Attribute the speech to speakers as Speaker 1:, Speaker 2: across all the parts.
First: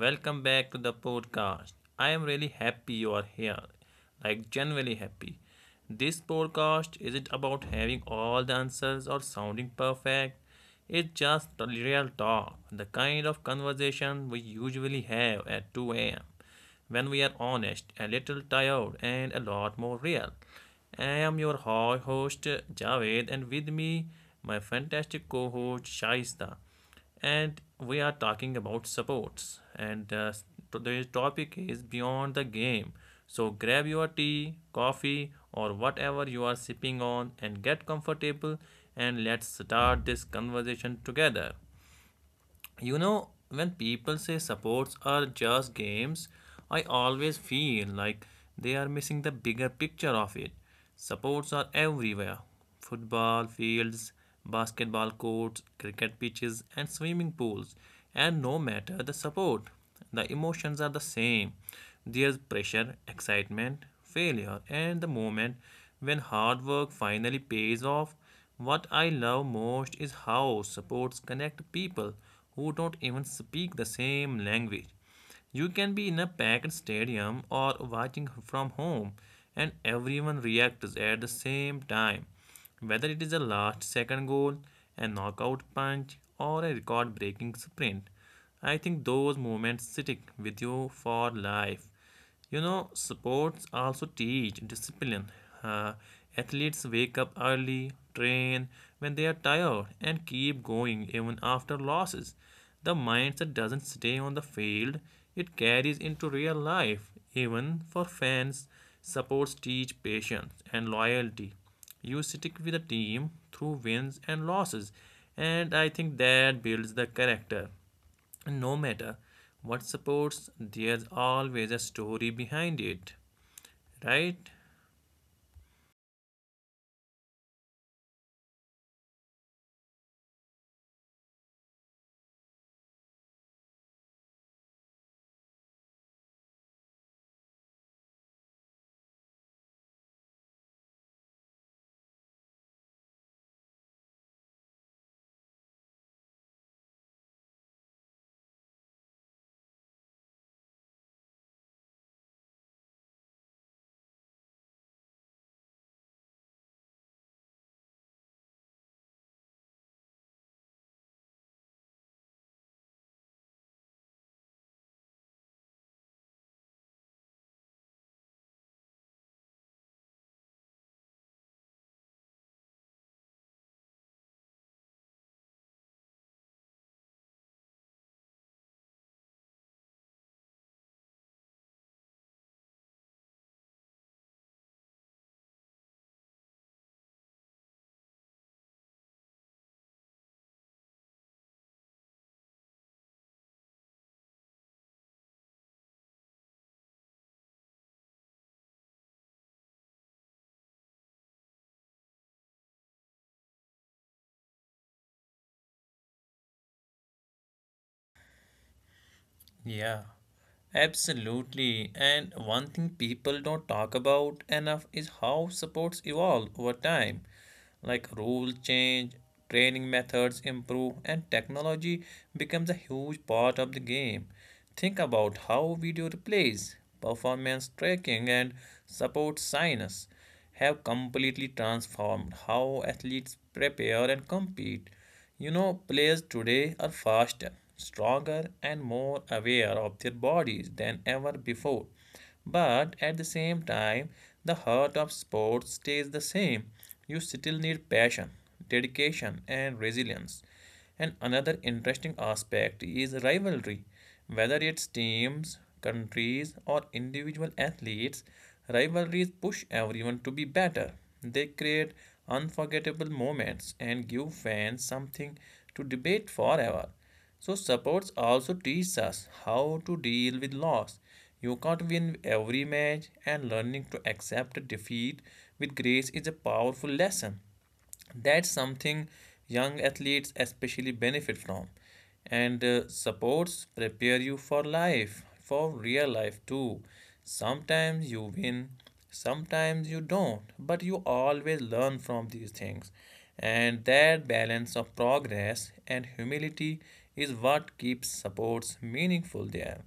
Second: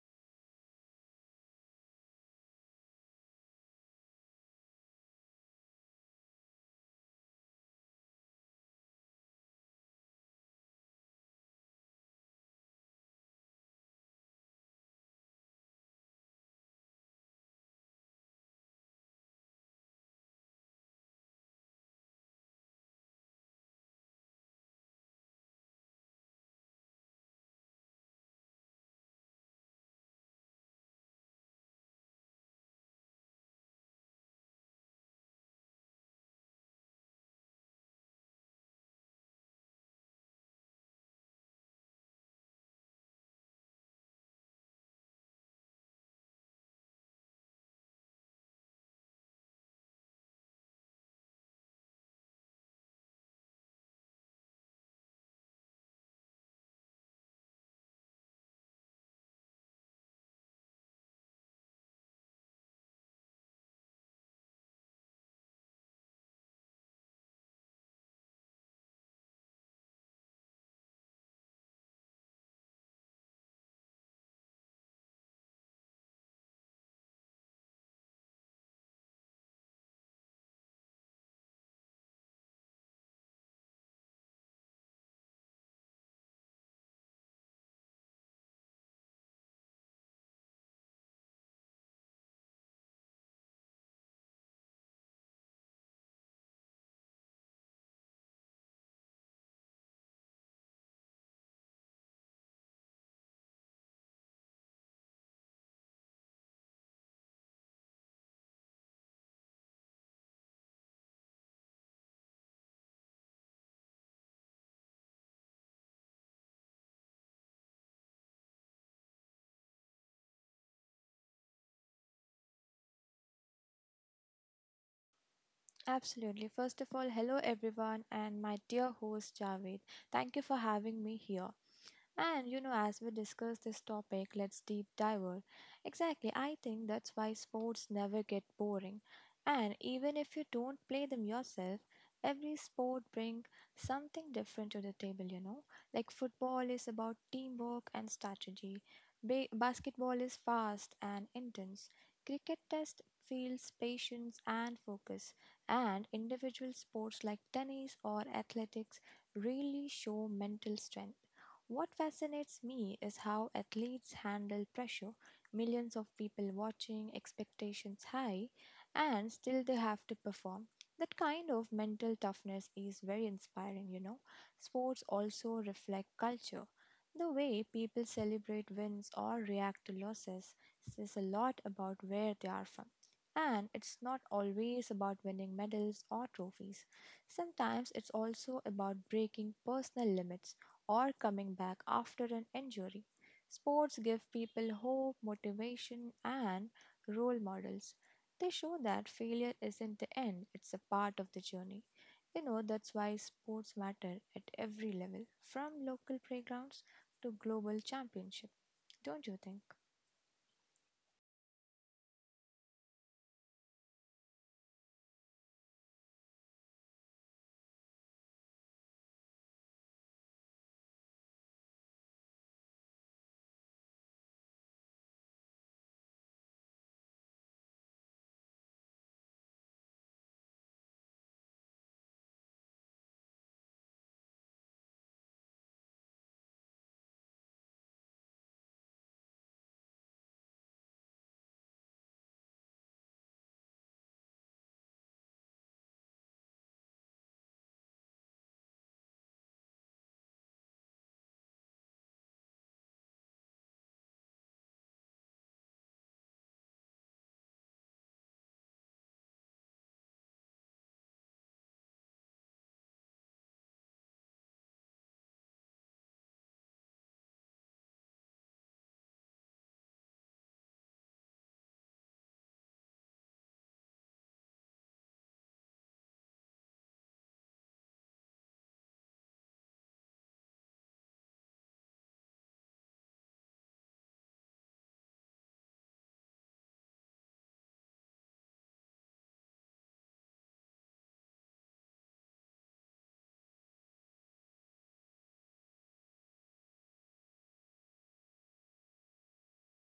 Speaker 1: Welcome back to the podcast. I am really happy you are here. Like, genuinely happy. This podcast isn't about having all the answers or sounding perfect. It's just the real talk, the kind of conversation we usually have at 2 a.m. when we are honest, a little tired, and a lot more real. I am your host Javed, and with me, my fantastic co host Shaista, and we are talking about sports. And Today's topic is beyond the game, so grab your tea, coffee, or whatever you are sipping on and get comfortable, and let's start this conversation together. You know, when people say sports are just games, I always feel like they are missing the bigger picture of it. Sports are everywhere: football fields, basketball courts, cricket pitches, and swimming pools. And no matter the sport, the emotions are the same. There's pressure, excitement, failure, and the moment when hard work finally pays off. What I love most is how sports connect people who don't even speak the same language. You can be in a packed stadium or watching from home, and everyone reacts at the same time. Whether it is a last second goal, a knockout punch, or a record breaking sprint, I think those moments stick with you for life. You know, sports also teach discipline. Uh, Athletes wake up early, train when they are tired, and keep going even after losses. The mindset doesn't stay on the field, it carries into real life. Even for fans, sports teach patience and loyalty. You stick with a team through wins and losses, and I think that builds the character. And no matter what supports, there's always a story behind it, right?
Speaker 2: Absolutely. First of all, hello everyone and my dear host Javed. Thank you for having me here. As we discuss this topic, let's deep dive. Exactly, I think that's why sports never get boring. And even if you don't play them yourself, every sport brings something different to the table. Like football is about teamwork and strategy, basketball is fast and intense, cricket test fields patience and focus, and individual sports like tennis or athletics really show mental strength. What fascinates me is how athletes handle pressure, millions of people watching, expectations high, and still they have to perform. That kind of mental toughness is very inspiring. Sports also reflect culture. The way people celebrate wins or react to losses says a lot about where they are from. And it's not always about winning medals or trophies. Sometimes it's also about breaking personal limits or coming back after an injury. Sports give people hope, motivation, and role models. They show that failure isn't the end, it's a part of the journey. You know, that's why sports matter at every level, from local playgrounds to global championship. Don't you think?
Speaker 1: Yeah, absolutely. And one thing people don't talk about enough is how supports evolve over time. Like, rules change, training methods improve, and technology becomes a huge part of the game. Think about how video replays, performance tracking, and support science have completely transformed how athletes prepare and compete. You know, players today are faster, stronger, and more aware of their bodies than ever before. But at the same time, the heart of sports stays the same. You still need passion, dedication, and resilience. And another interesting aspect is rivalry. Whether it's teams, countries, or individual athletes, rivalries push everyone to be better. They create unforgettable moments and give fans something to debate forever. So, sports also teach us how to deal with loss. You can't win every match, and learning to accept defeat with grace is a powerful lesson. That's something young athletes especially benefit from. And Supports prepare you for life, for real life too. Sometimes you win, sometimes you don't, but you always learn from these things, and that balance of progress and humility is what keeps supports meaningful there.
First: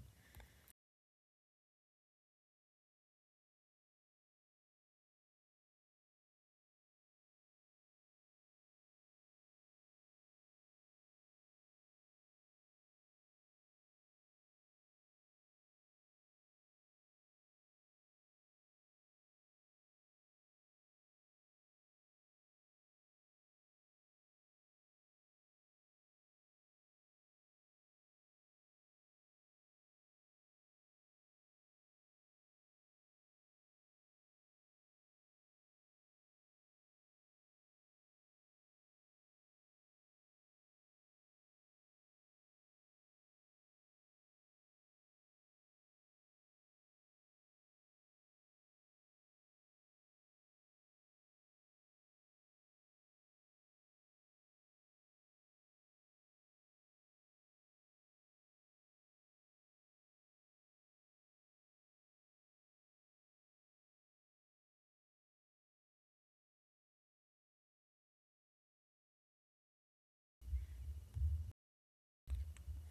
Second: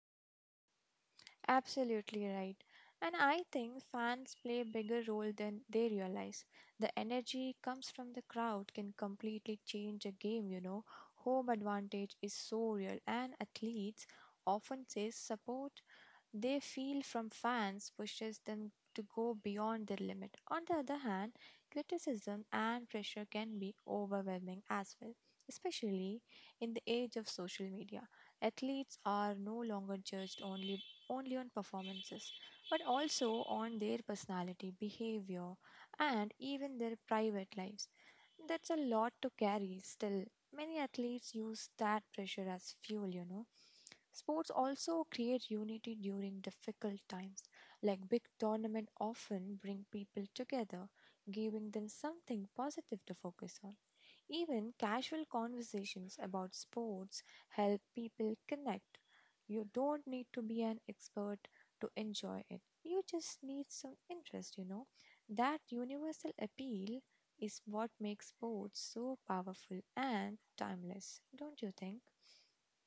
Speaker 2: Absolutely right. And I think fans play a bigger role than they realize. The energy comes from the crowd can completely change a game. Home advantage is so real and athletes often say support they feel from fans pushes them to go beyond their limit. On the other hand, criticism and pressure can be overwhelming as well, especially in the age of social media. Athletes are no longer judged only on performances, but also on their personality, behavior, and even their private lives. That's a lot to carry still. Many athletes use that pressure as fuel. Sports also create unity during difficult times, like big tournaments often bring people together, giving them something positive to focus on. Even casual conversations about sports help people connect you don't need to be an expert to enjoy it. You just need some interest. That universal appeal is what makes sports so powerful and timeless, don't you think?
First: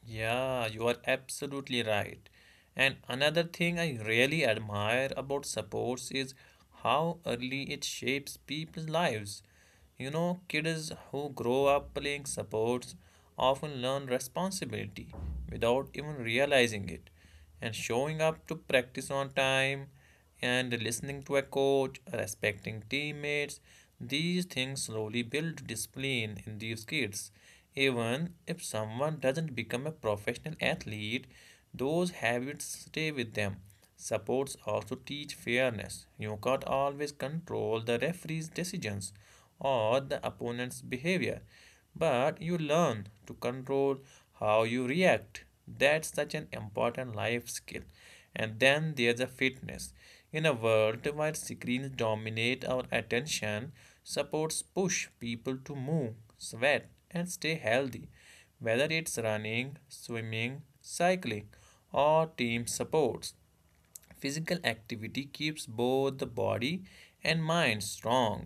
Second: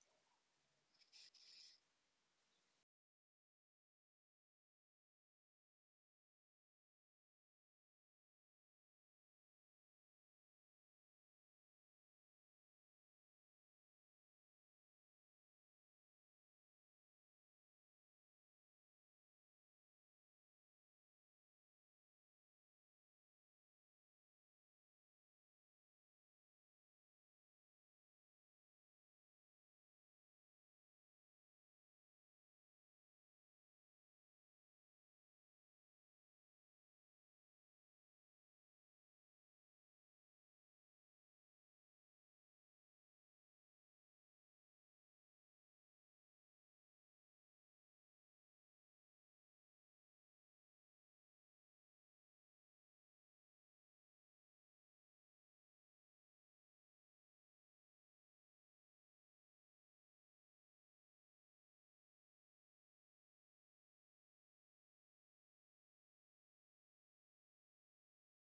Speaker 1: Yeah, you are absolutely right. And another thing I really admire about sports is how early it shapes people's lives. You know, kids who grow up playing sports often learn responsibility without even realizing it. And showing up to practice on time, and listening to a coach, respecting teammates. These things slowly build discipline in these kids. Even if someone doesn't become a professional athlete, those habits stay with them. Sports also teach fairness. You can't always control the referee's decisions or the opponent's behavior, but you learn to control how you react. That's such an important life skill. And then there's a fitness. In a world where screens dominate our attention, supports push people to move, sweat, and stay healthy, whether it's running, swimming, cycling, or team sports. Physical activity keeps both the body and mind strong.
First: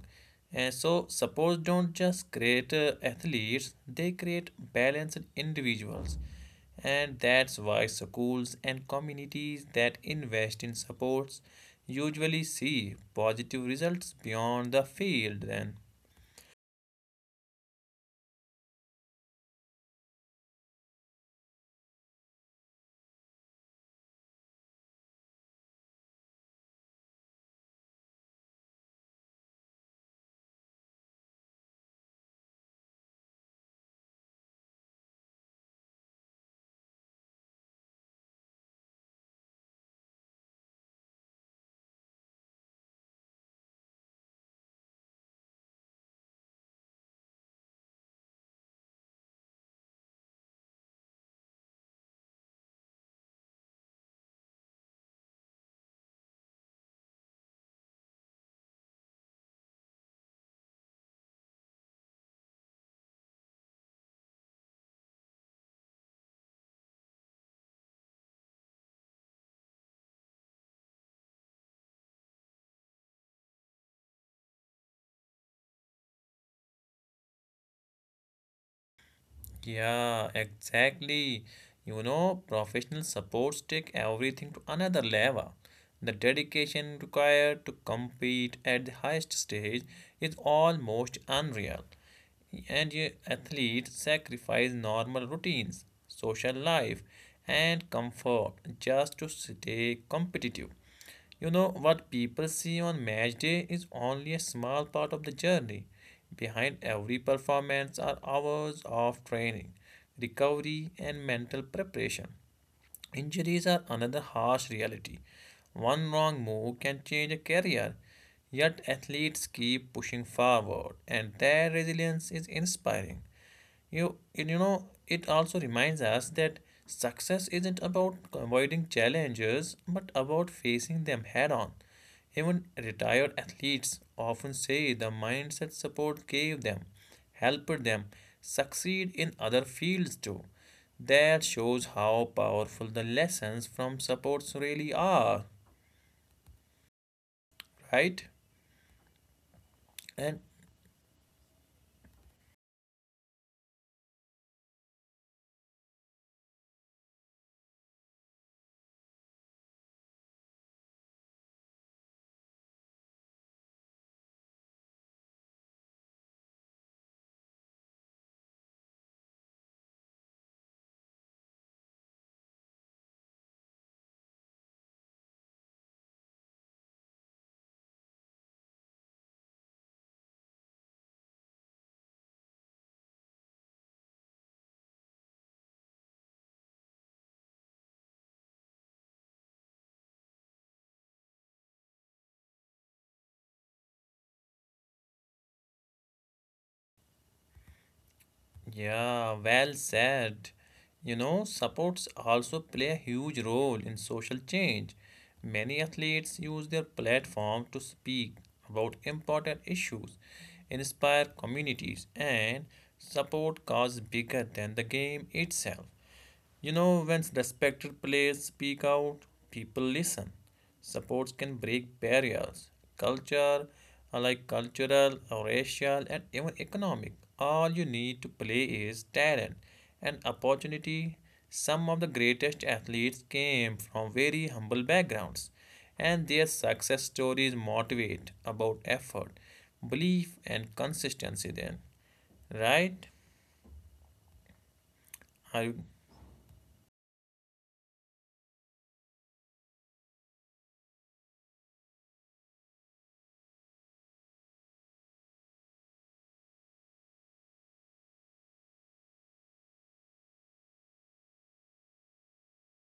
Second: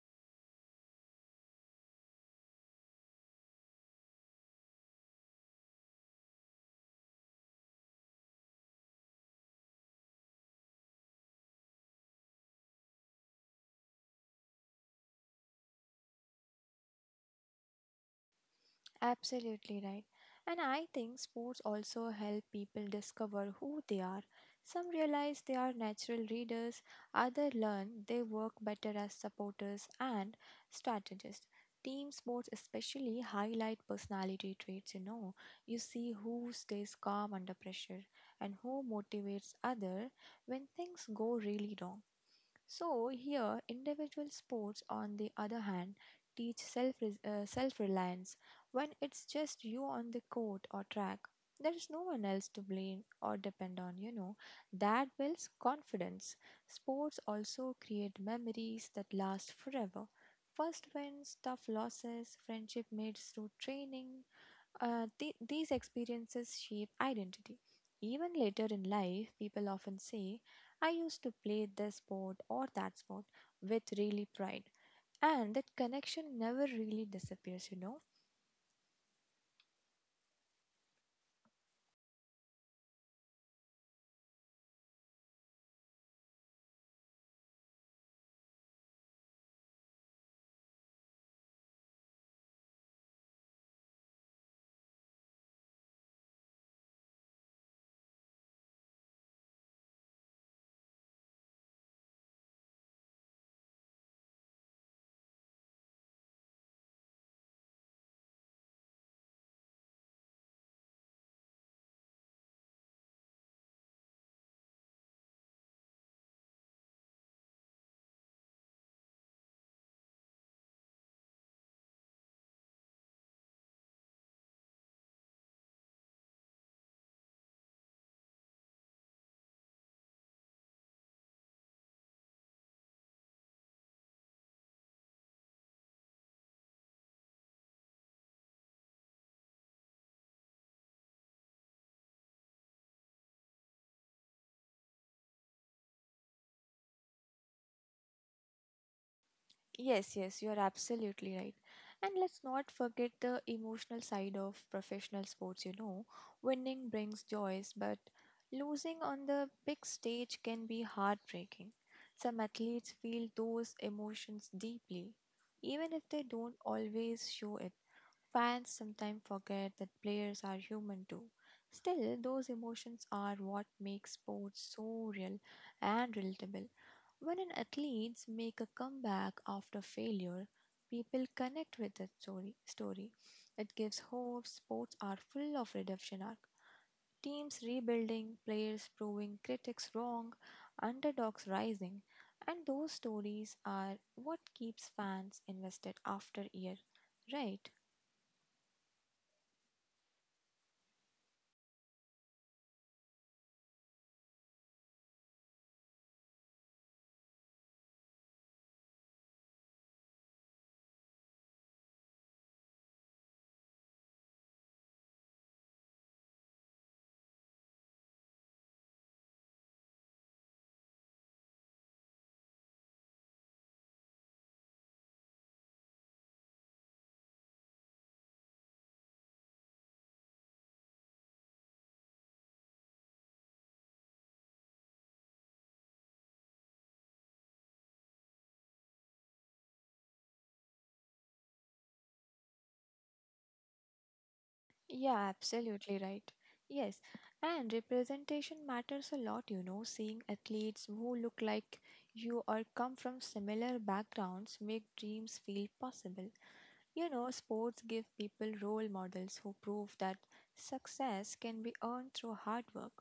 Speaker 1: And so sports don't just create athletes, they create balanced individuals. And that's why schools and communities that invest in sports usually see positive results beyond the field then.
Speaker 2: Absolutely right. And I think sports also help people discover who they are. Some realize they are natural readers, others learn they work better as supporters and strategists. Team sports especially highlight personality traits, you know. You see who stays calm under pressure and who motivates others when things go really wrong. So, here, individual sports, on the other hand, teach self reliance. When it's just you on the court or track, there is no one else to blame or depend on. That builds confidence. Sports also create memories that last forever. First wins, tough losses, friendship made through training, these experiences shape identity. Even later in life, people often say, I used to play this sport or that sport with really pride. And that connection never really disappears.
Speaker 1: Yeah, exactly. You know, professional supports take everything to another level. The dedication required to compete at the highest stage is almost unreal, and athletes sacrifice normal routines, social life, and comfort just to stay competitive. You know, what people see on match day is only a small part of the journey. Behind every performance are hours of training, recovery, and mental preparation. Injuries are another harsh reality. One wrong move can change a career, yet athletes keep pushing forward, and their resilience is inspiring. You, you know, it also reminds us that success isn't about avoiding challenges, but about facing them head on. Even retired athletes often say the mindset support gave them helped them succeed in other fields too. That shows how powerful the lessons from supports really are, right?
Speaker 2: Yes, yes,
Speaker 1: And
Speaker 2: you are absolutely right. And let's not forget the emotional side of professional sports. Winning brings joys, but losing on the big stage can be heartbreaking. Some athletes feel those emotions deeply, even if they don't always show it. Fans sometimes forget that players are human too. Still, those emotions are what makes sports so real and relatable. When an athletes make a comeback after failure, people connect with that story. Story, it gives hope. Sports are full of redemption arc. Teams rebuilding, players proving critics wrong, underdogs rising, and those stories are what keeps fans invested after year, right?
Speaker 1: Yeah, well said. You know, sports also play a huge role in social change. Many athletes use their platform to speak about important issues, inspire communities, and support causes bigger than the game itself. You know, when respected players speak out, people listen. Sports can break barriers, culture, like cultural, or racial, and even economic. All you need to play is talent and opportunity. Some of the greatest athletes came from very humble backgrounds, and their success stories motivate about effort, belief, and consistency. Then, right?
Speaker 2: Yeah,
Speaker 1: Are you
Speaker 2: absolutely right. Yes, and representation matters a lot. Seeing athletes who look like you or come from similar backgrounds make dreams feel possible. You know, sports give people role models who prove that success can be earned through hard work.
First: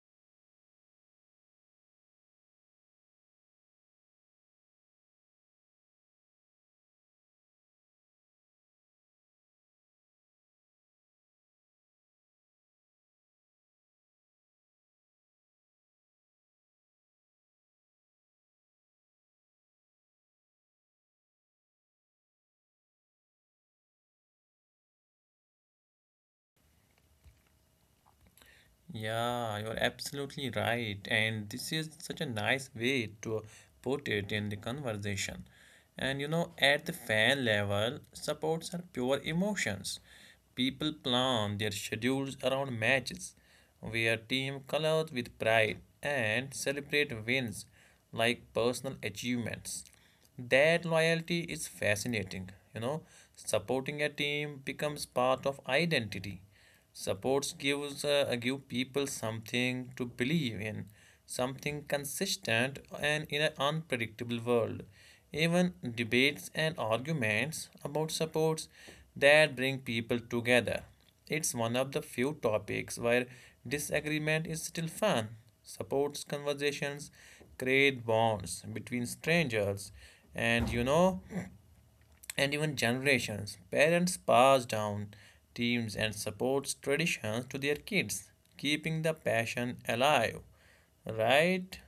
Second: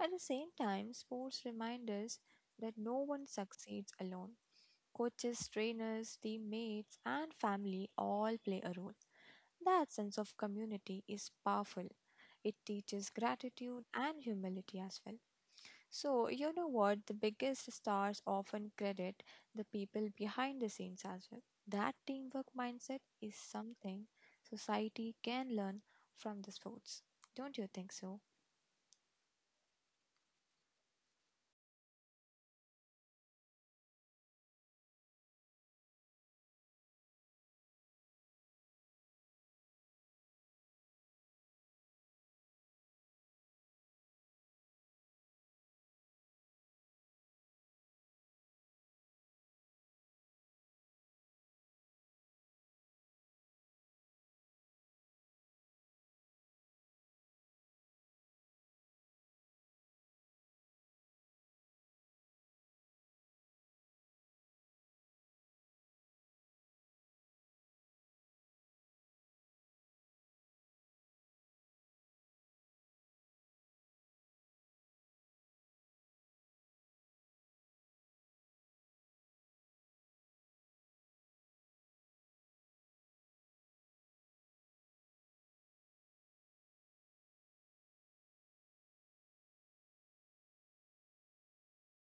Speaker 2: At the same time, sports remind us that no one succeeds alone. Coaches, trainers, teammates, and family all play a role. That sense of community is powerful. It teaches gratitude and humility as well. So, you know what? The biggest stars often credit the people behind the scenes as well. That teamwork mindset is something society can learn from the sports. Don't you think so?
Speaker 1: Yeah, you're absolutely right. And this is such a nice way to put it in the conversation. And you know, at the fan level, supports are pure emotions. People plan their schedules around matches, wear team colors with pride, and celebrate wins like personal achievements. That loyalty is fascinating. You know, supporting a team becomes part of identity. Supports gives Give people something to believe in, something consistent and in an unpredictable world. Even debates and arguments about supports that bring people together. It's one of the few topics where disagreement is still fun. Supports conversations create bonds between strangers, and you know, and even generations. Parents pass down teams and supports traditions to their kids, keeping the passion alive. Right?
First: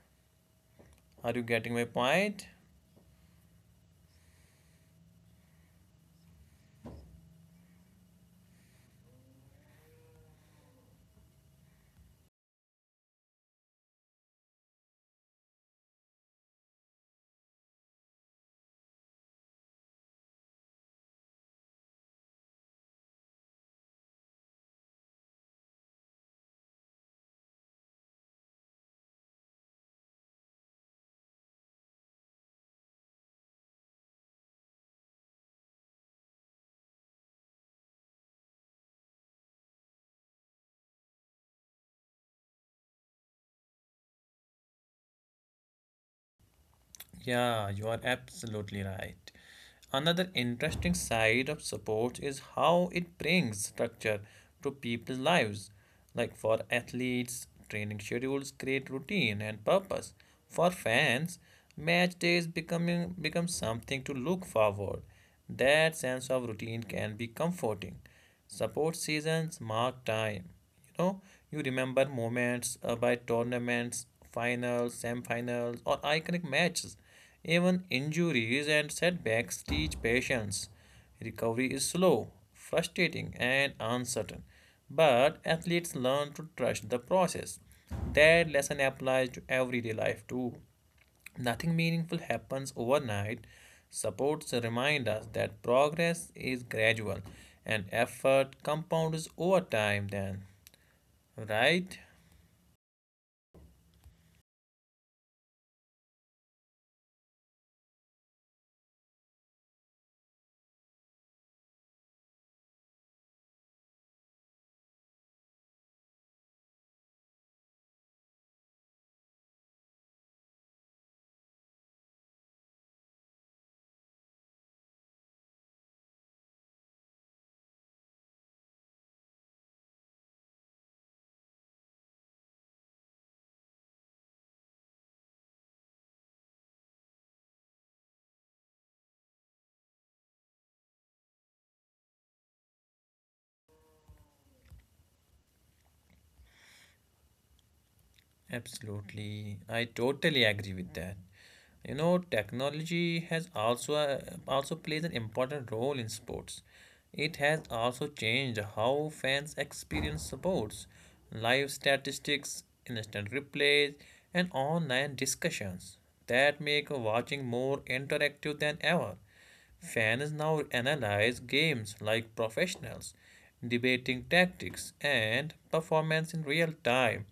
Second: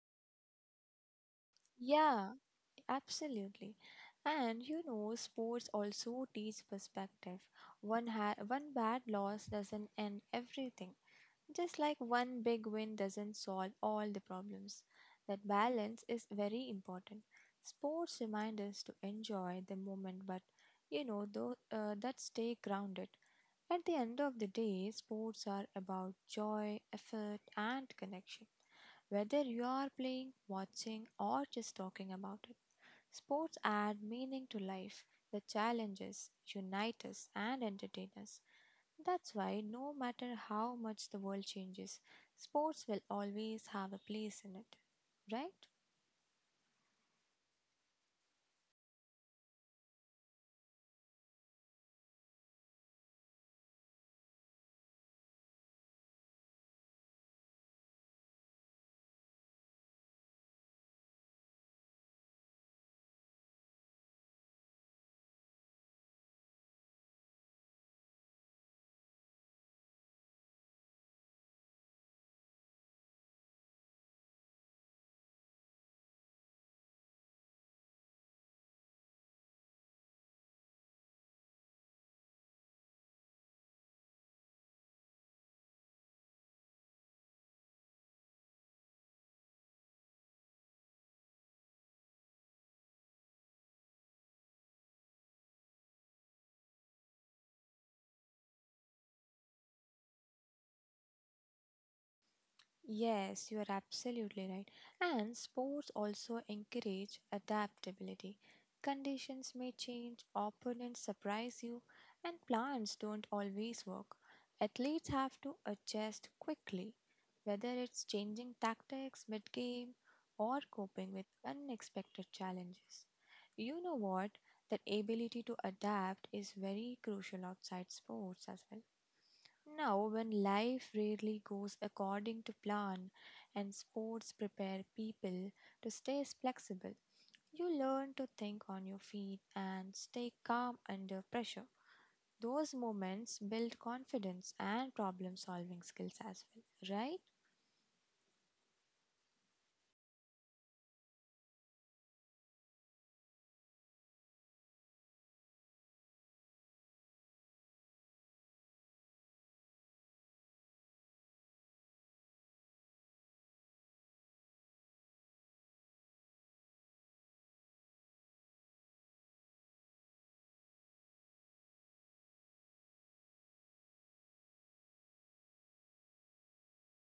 Speaker 1: Are you getting my
Speaker 2: Yeah,
Speaker 1: point?
Speaker 2: absolutely. And you know, sports also teach perspective. One bad loss doesn't end everything. Just like one big win doesn't solve all the problems, that balance is very important. Sports remind us to enjoy the moment, but that stay grounded. At the end of the day, sports are about joy, effort, and connection. Whether you are playing, watching, or just talking about it, sports add meaning to life. The challenges unite us and entertain us. That's why, no matter how much the world changes, sports will always have a place in it, right?
Speaker 1: Yeah, you are absolutely right. Another interesting side of sports is how it brings structure to people's lives. Like, for athletes, training schedules create routine and purpose. For fans, match days becoming become something to look forward. That sense of routine can be comforting. Support seasons mark time. You know, you remember moments by tournaments, finals, semifinals, or iconic matches. Even injuries and setbacks teach patience. Recovery is slow, frustrating, and uncertain. But athletes learn to trust the process. That lesson applies to everyday life too. Nothing meaningful happens overnight. Supports remind us that progress is gradual and effort compounds over time, then, right?
Speaker 2: Yes, you are absolutely right. And sports also encourage adaptability. Conditions may change, opponents surprise you, and plans don't always work. Athletes have to adjust quickly, whether it's changing tactics mid game or coping with unexpected challenges. You know what? That ability to adapt is very crucial outside sports as well. Now, when life rarely goes according to plan and sports prepare people to stay flexible, you learn to think on your feet and stay calm under pressure. Those moments build confidence and problem solving skills as well, right?
Speaker 1: Absolutely. I totally agree with that. You know, technology has also Also plays an important role in sports. It has also changed how fans experience sports: live statistics, instant replays, and online discussions that make watching more interactive than ever. Fans now analyze games like professionals, debating tactics and performance in real time.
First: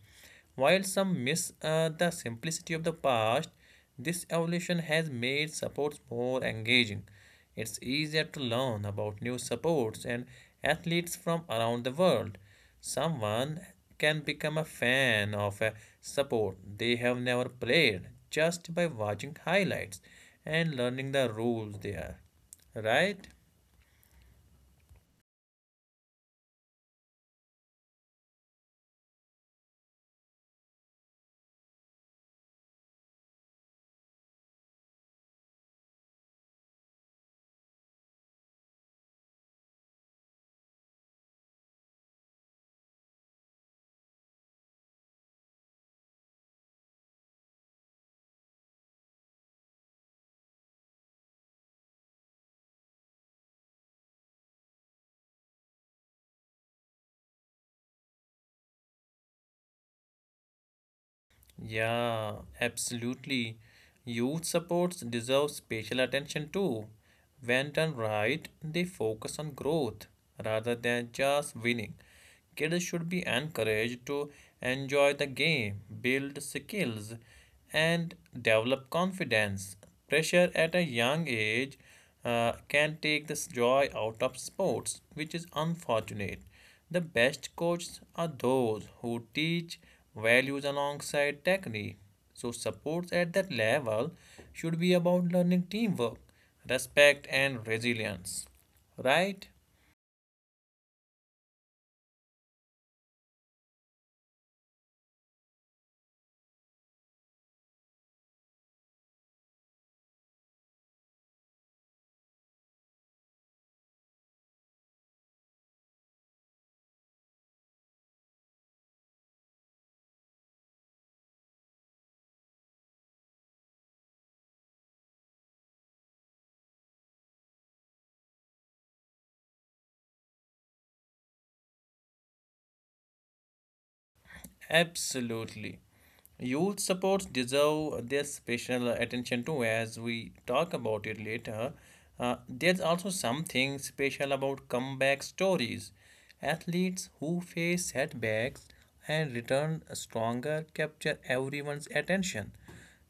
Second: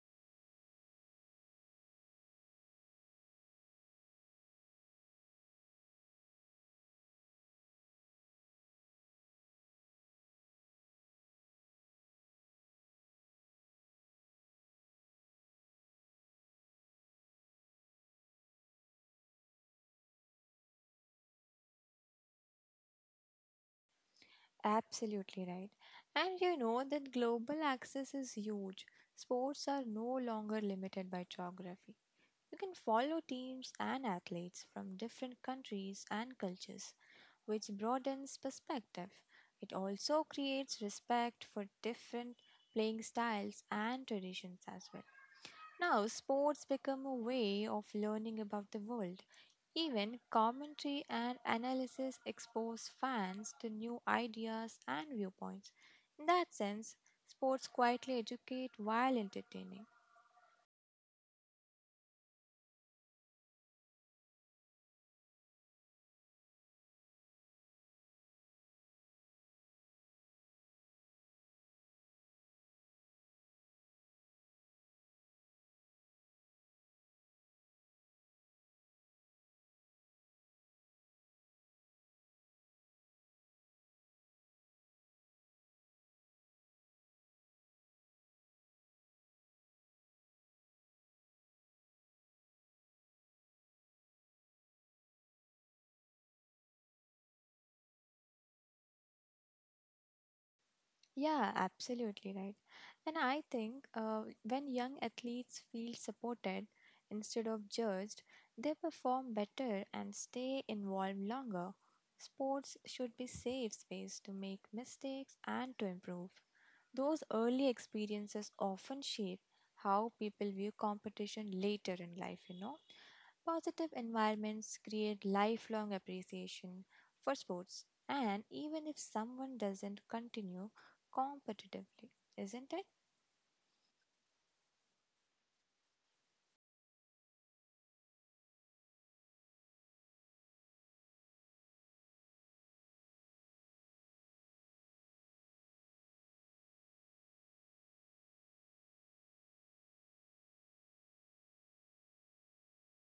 Speaker 1: While some miss the simplicity of the past, this evolution has made supports more engaging. It's easier to learn about new supports and athletes from around the world. Someone can become a fan of a support they have never played just by watching highlights and learning the rules there. Right?
Speaker 2: Absolutely right. And you know that global access is huge. Sports are no longer limited by geography. You can follow teams and athletes from different countries and cultures, which broadens perspective. It also creates respect for different playing styles and traditions as well. Now, sports become a way of learning about the world. Even commentary and analysis expose fans to new ideas and viewpoints. In that sense, sports quietly educate while entertaining.
Speaker 1: Yeah, absolutely. Youth supports deserve special attention too. When done right, they focus on growth rather than just winning. Kids should be encouraged to enjoy the game, build skills, and develop confidence. Pressure at a young age can take this joy out of sports, which is unfortunate. The best coaches are those who teach values alongside technique. So, supports at that level should be about learning teamwork, respect, and resilience. Right?
Speaker 2: Yeah, absolutely right. And I think when young athletes feel supported instead of judged, they perform better and stay involved longer. Sports should be safe space to make mistakes and to improve. Those early experiences often shape how people view competition later in life. Positive environments create lifelong appreciation for sports, and even if someone doesn't continue competitively, isn't it?
Speaker 1: Absolutely. Youth supports deserve their special attention too, as we talk about it later. There's also something special about comeback stories. Athletes who face setbacks and return stronger capture everyone's attention.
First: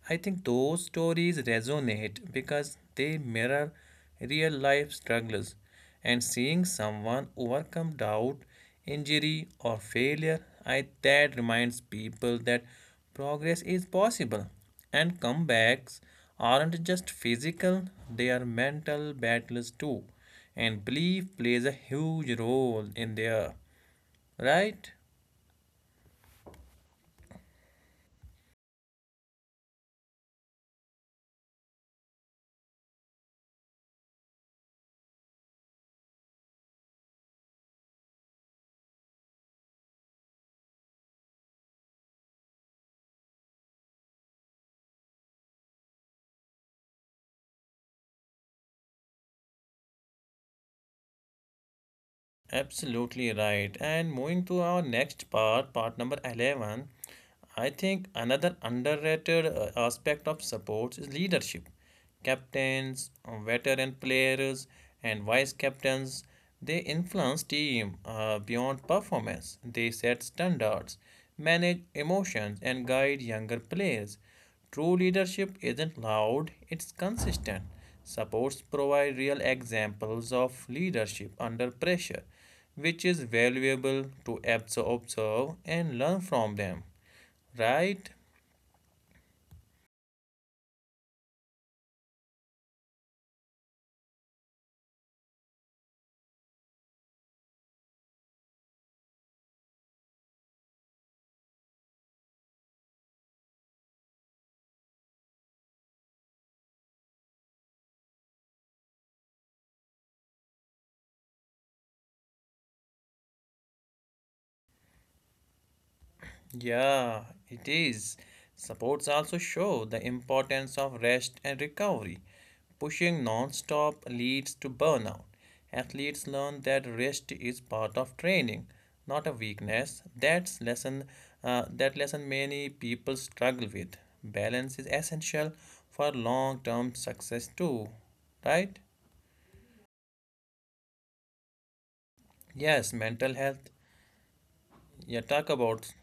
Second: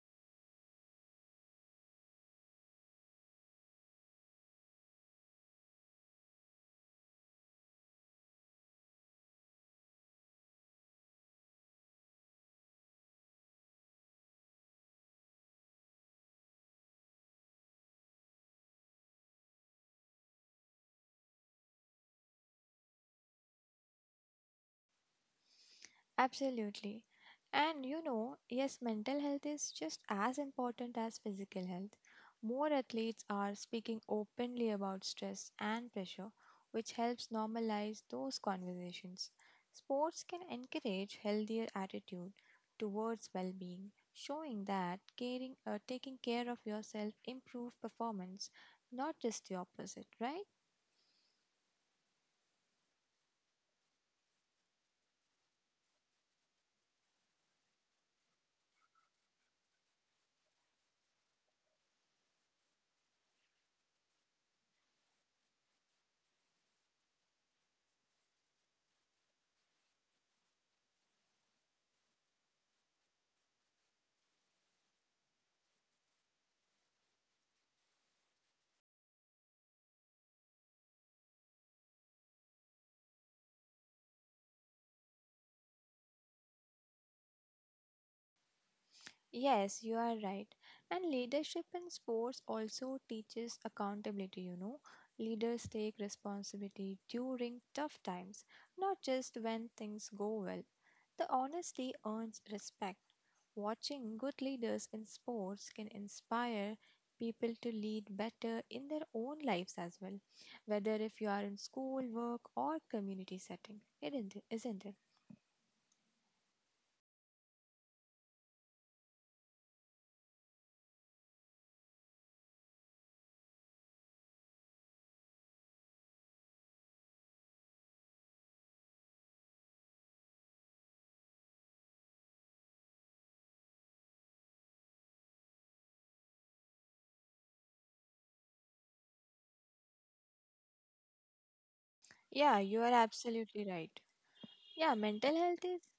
Speaker 1: I think those stories resonate because they mirror real life struggles, and seeing someone overcome doubt, injury, or failure, I that reminds people that progress is possible, and comebacks aren't just physical; they are mental battles too, and belief plays a huge role in there, right?
Speaker 2: Absolutely. And you know, yes, mental health is just as important as physical health. More athletes are speaking openly about stress and pressure, which helps normalize those conversations. Sports can encourage healthier attitude towards well-being, showing that caring taking care of yourself improve performance, not just the opposite, right?
Speaker 1: Absolutely right. And moving to our next part, part number 11, I think another underrated aspect of sports is leadership. Captains, veteran players, and vice captains, they influence team beyond performance. They set standards, manage emotions, and guide younger players. True leadership isn't loud, it's consistent. Supports provide real examples of leadership under pressure, which is valuable to observe and learn from them, right?
Speaker 2: Yes, you are right. And leadership in sports also teaches accountability, you know. Leaders take responsibility during tough times, not just when things go well. The honesty earns respect. Watching good leaders in sports can inspire people to lead better in their own lives as well, whether if you are in school, work, or community setting, isn't it?
Speaker 1: Yeah, it is. Supports also show the importance of rest and recovery. Pushing non-stop leads to burnout. Athletes learn that rest is part of training, not a weakness. That lesson many people struggle with. Balance is essential for long-term success too, right?
Speaker 2: Yeah, you
Speaker 1: Yes,
Speaker 2: are
Speaker 1: mental health.
Speaker 2: absolutely right. Yeah,
Speaker 1: Yeah,
Speaker 2: mental
Speaker 1: talk
Speaker 2: health is
Speaker 1: about.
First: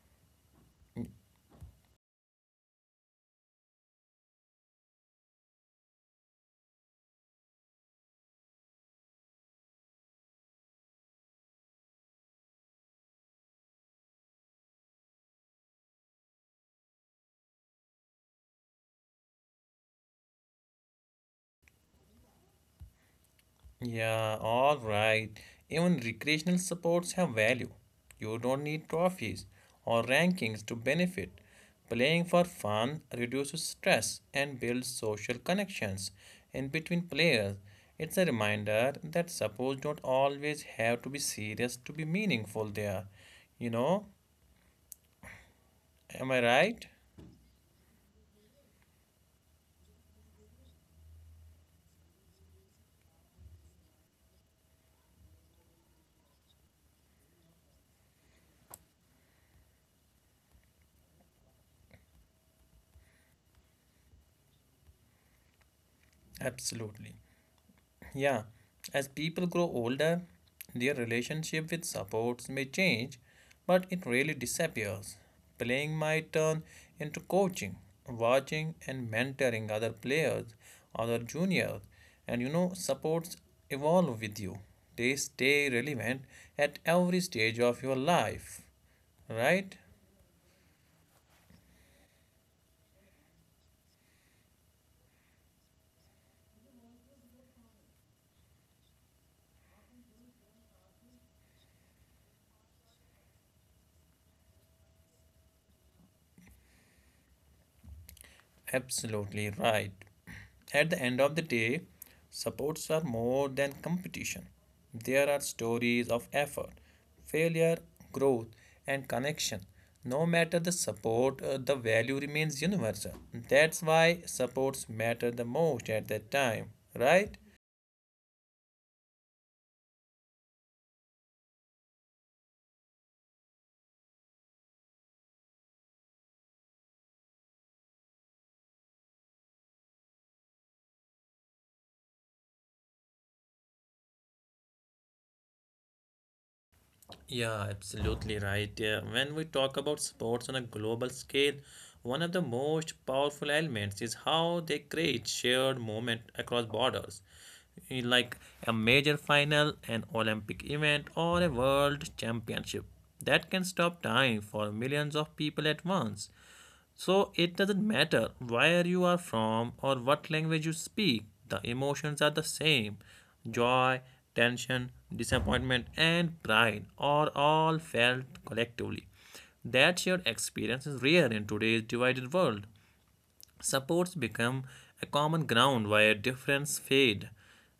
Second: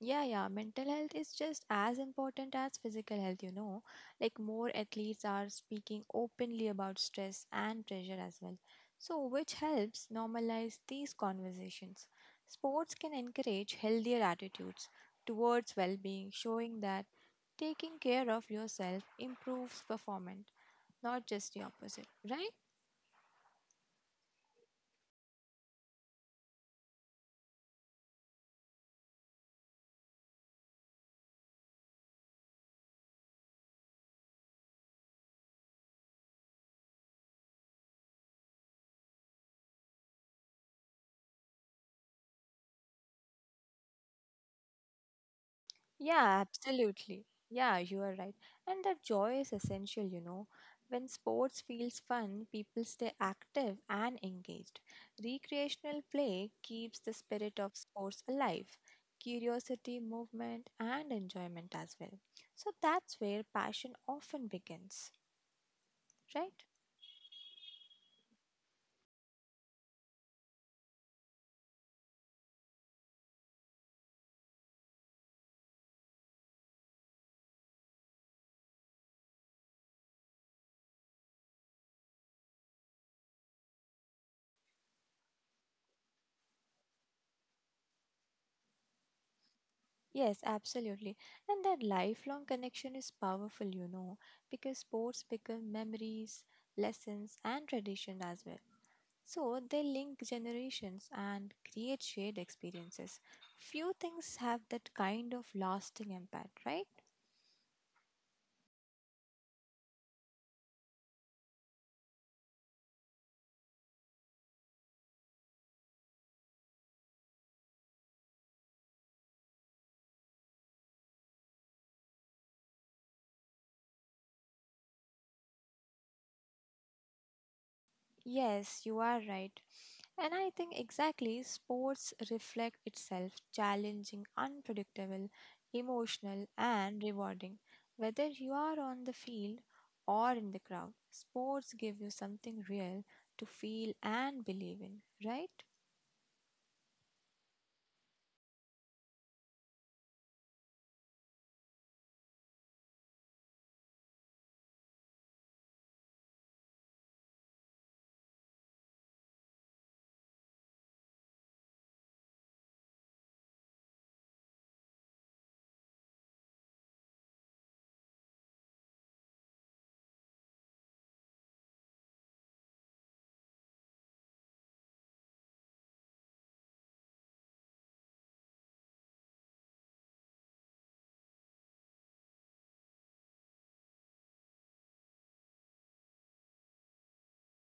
Speaker 2: yeah, yeah. Mental health is just as important as physical health, you know. Like, more athletes are speaking openly about stress and pressure as well. So, which helps normalize these conversations. Sports can encourage healthier attitudes towards well being, showing that taking care of yourself improves performance, not just the opposite, right?
Speaker 1: Yeah, all right. Even recreational supports have value. You don't need trophies or rankings to benefit. Playing for fun reduces stress and builds social connections in between players. It's a reminder that supports don't always have to be serious to be meaningful there. You know, am
Speaker 2: Yeah,
Speaker 1: I right?
Speaker 2: absolutely. Yeah, you are right. And that joy is essential, you know. When sports feels fun, people stay active and engaged. Recreational play keeps the spirit of sports alive, curiosity, movement, and enjoyment as well. So that's where passion often begins, right?
Speaker 1: Absolutely. Yeah, as people grow older, their relationship with supports may change, but it rarely disappears. Playing might turn into coaching, watching, and mentoring other players, other juniors, and supports evolve with you. They stay relevant at every stage of your life, right?
Speaker 2: Yes, absolutely. And that lifelong connection is powerful, you know, because sports become memories, lessons, and tradition as well. So they link generations and create shared experiences. Few things have that kind of lasting impact, right?
Speaker 1: Absolutely right. At the end of the day, supports are more than competition. There are stories of effort, failure, growth, and connection. No matter the support, the value remains universal. That's why supports matter the most at that time, right?
Speaker 2: Yes, you are right. And I think exactly sports reflect itself challenging, unpredictable, emotional, and rewarding. Whether you are on the field or in the crowd, sports give you something real to feel and believe in, right?
Speaker 1: Yeah, absolutely right. Yeah. When we talk about sports on a global scale, one of the most powerful elements is how they create shared moment across borders. Like a major final, an Olympic event, or a world championship that can stop time for millions of people at once. So it doesn't matter where you are from or what language you speak, the emotions are the same. Joy, tension, disappointment, and pride are all felt collectively. That shared experience is rare in today's divided world. Supports become a common ground where difference fade,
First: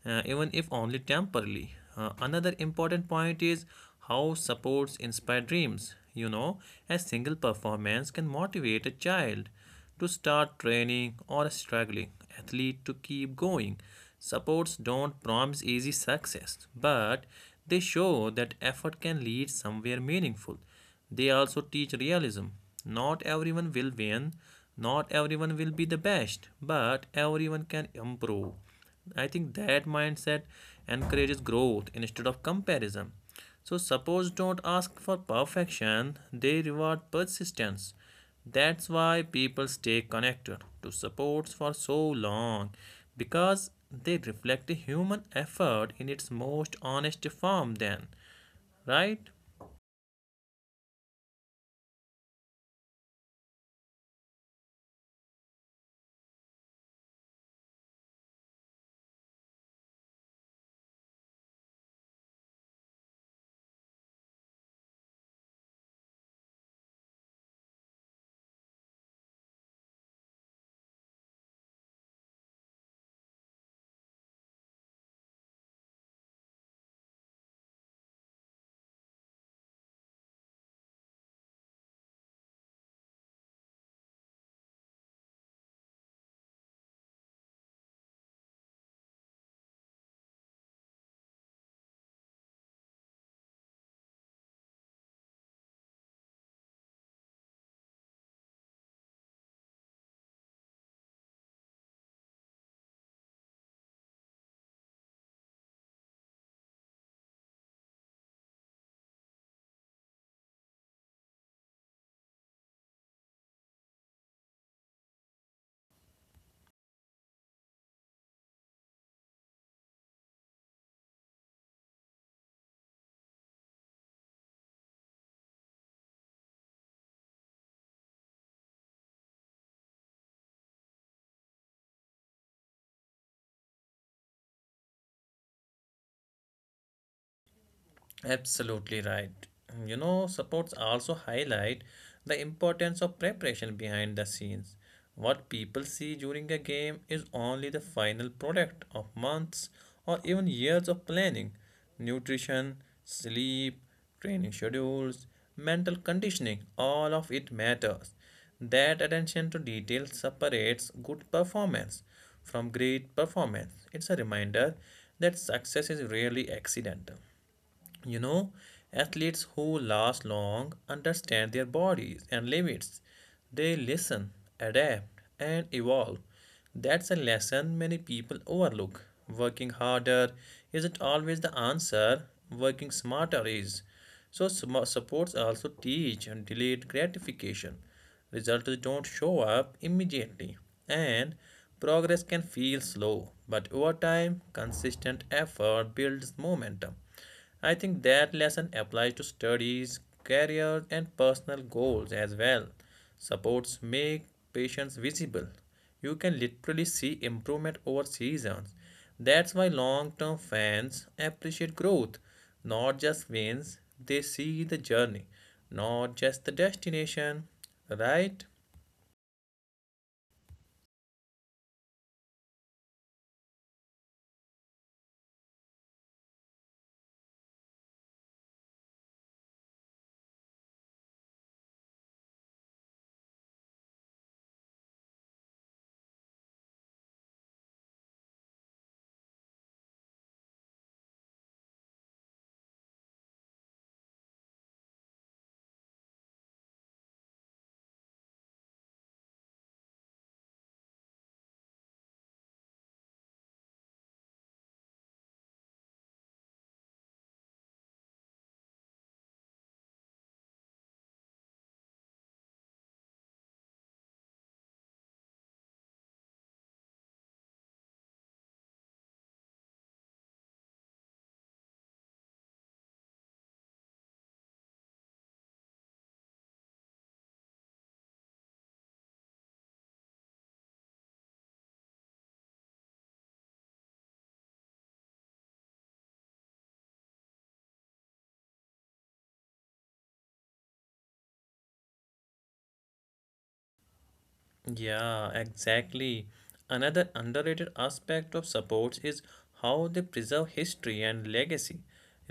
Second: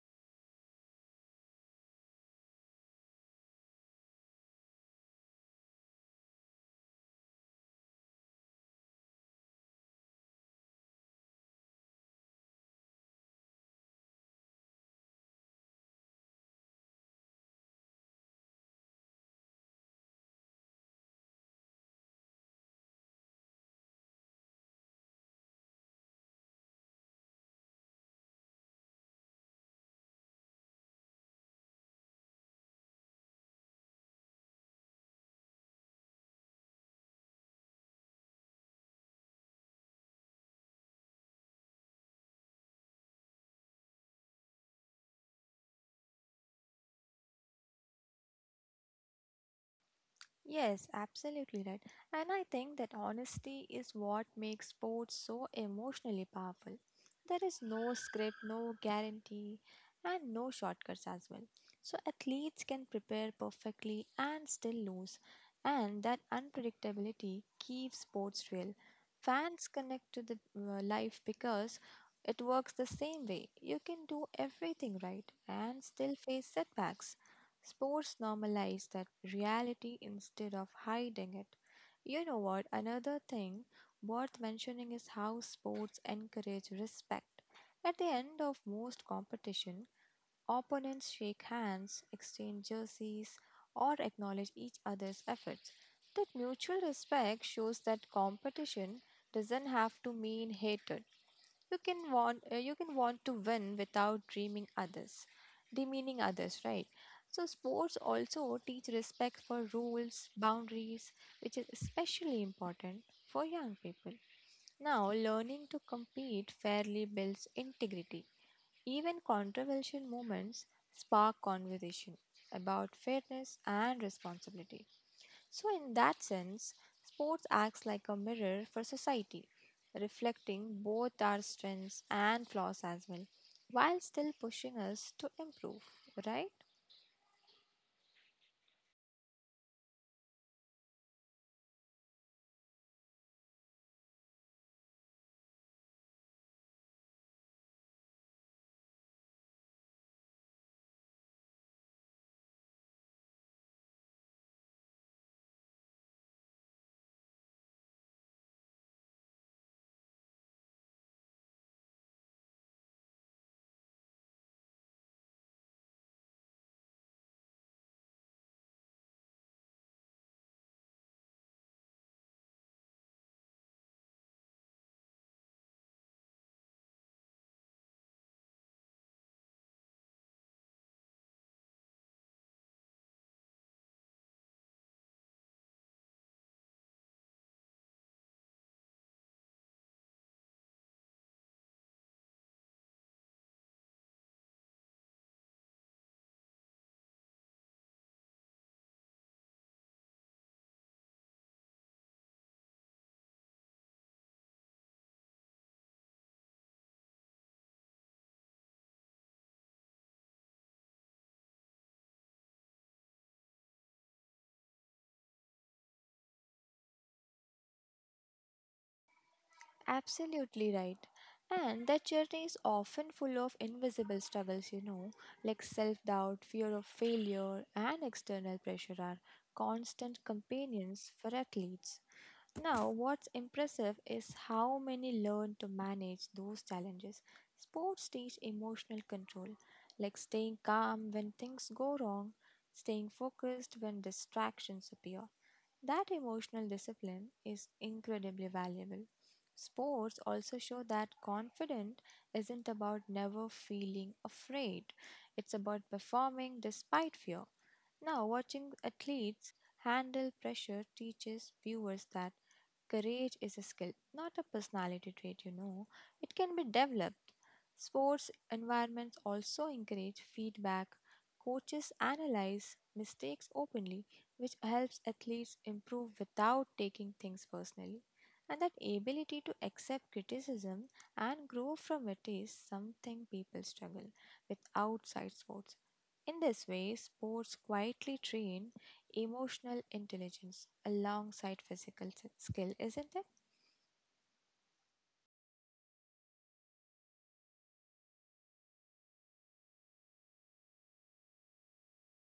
Speaker 1: even if only temporarily. Another important point is how supports inspire dreams. A single performance can motivate a child to start training or a struggling athlete to keep going. Supports don't promise easy success, but they show that effort can lead somewhere meaningful. They also teach realism. Not everyone will win, not everyone will be the best, but everyone can improve. I think that mindset encourages growth instead of comparison. So, suppose don't ask for perfection, they reward persistence. That's why people stay connected to supports for so long because they reflect the human effort in its most honest form, then, right?
Speaker 2: Yes, absolutely right. And I think that honesty is what makes sports so emotionally powerful. There is no script, no guarantee, and no shortcuts as well. So athletes can prepare perfectly and still lose. And that unpredictability keeps sports real. Fans connect to the life because it works the same way. You can do everything right and still face setbacks. Sports normalize that reality instead of hiding it. You know what? Another thing worth mentioning is how sports encourage respect. At the end of most competition, opponents shake hands, exchange jerseys, or acknowledge each other's efforts. That mutual respect shows that competition doesn't have to mean hatred. You can want you can want to win without dreaming others demeaning others, right? So sports also teach respect for rules boundaries, which is especially important for young people. Now learning to compete fairly builds integrity. Even controversial moments spark conversation about fairness and responsibility. So, in that sense, sports acts like a mirror for society, reflecting both our strengths and flaws as well, while still pushing us to improve, right?
Speaker 1: Absolutely right. Supports also highlight the importance of preparation behind the scenes. What people see during a game is only the final product of months or even years of planning, nutrition, sleep, training schedules, mental conditioning, all of it matters. That attention to detail separates good performance from great performance. It's a reminder that success is rarely accidental. You know, athletes who last long understand their bodies and limits. They listen, adapt, and evolve. That's a lesson many people overlook. Working harder isn't always the answer, working smarter is. So, supports also teach and delayed gratification. Results don't show up immediately, and progress can feel slow, but over time, consistent effort builds momentum. I think that lesson applies to studies, career, and personal goals as well. Supports make patience visible. You can literally see improvement over seasons. That's why long term fans appreciate growth, not just wins, they see the journey, not just the destination, right?
Speaker 2: Absolutely right. And that journey is often full of invisible struggles, you know, like self doubt, fear of failure, and external pressure are constant companions for athletes. Now, what's impressive is how many learn to manage those challenges. Sports teach emotional control, like staying calm when things go wrong, staying focused when distractions appear. That emotional discipline is incredibly valuable. Sports also show that confidence isn't about never feeling afraid, it's about performing despite fear. Now, watching athletes handle pressure teaches viewers that courage is a skill, not a personality trait, you know. It can be developed. Sports environments also encourage feedback. Coaches analyze mistakes openly, which helps athletes improve without taking things personally. And that ability to accept criticism and grow from it is something people struggle with outside sports. In this way, sports quietly train emotional intelligence alongside physical skill, isn't it?
Speaker 1: Yeah, exactly. Another underrated aspect of sports is how they preserve history and legacy,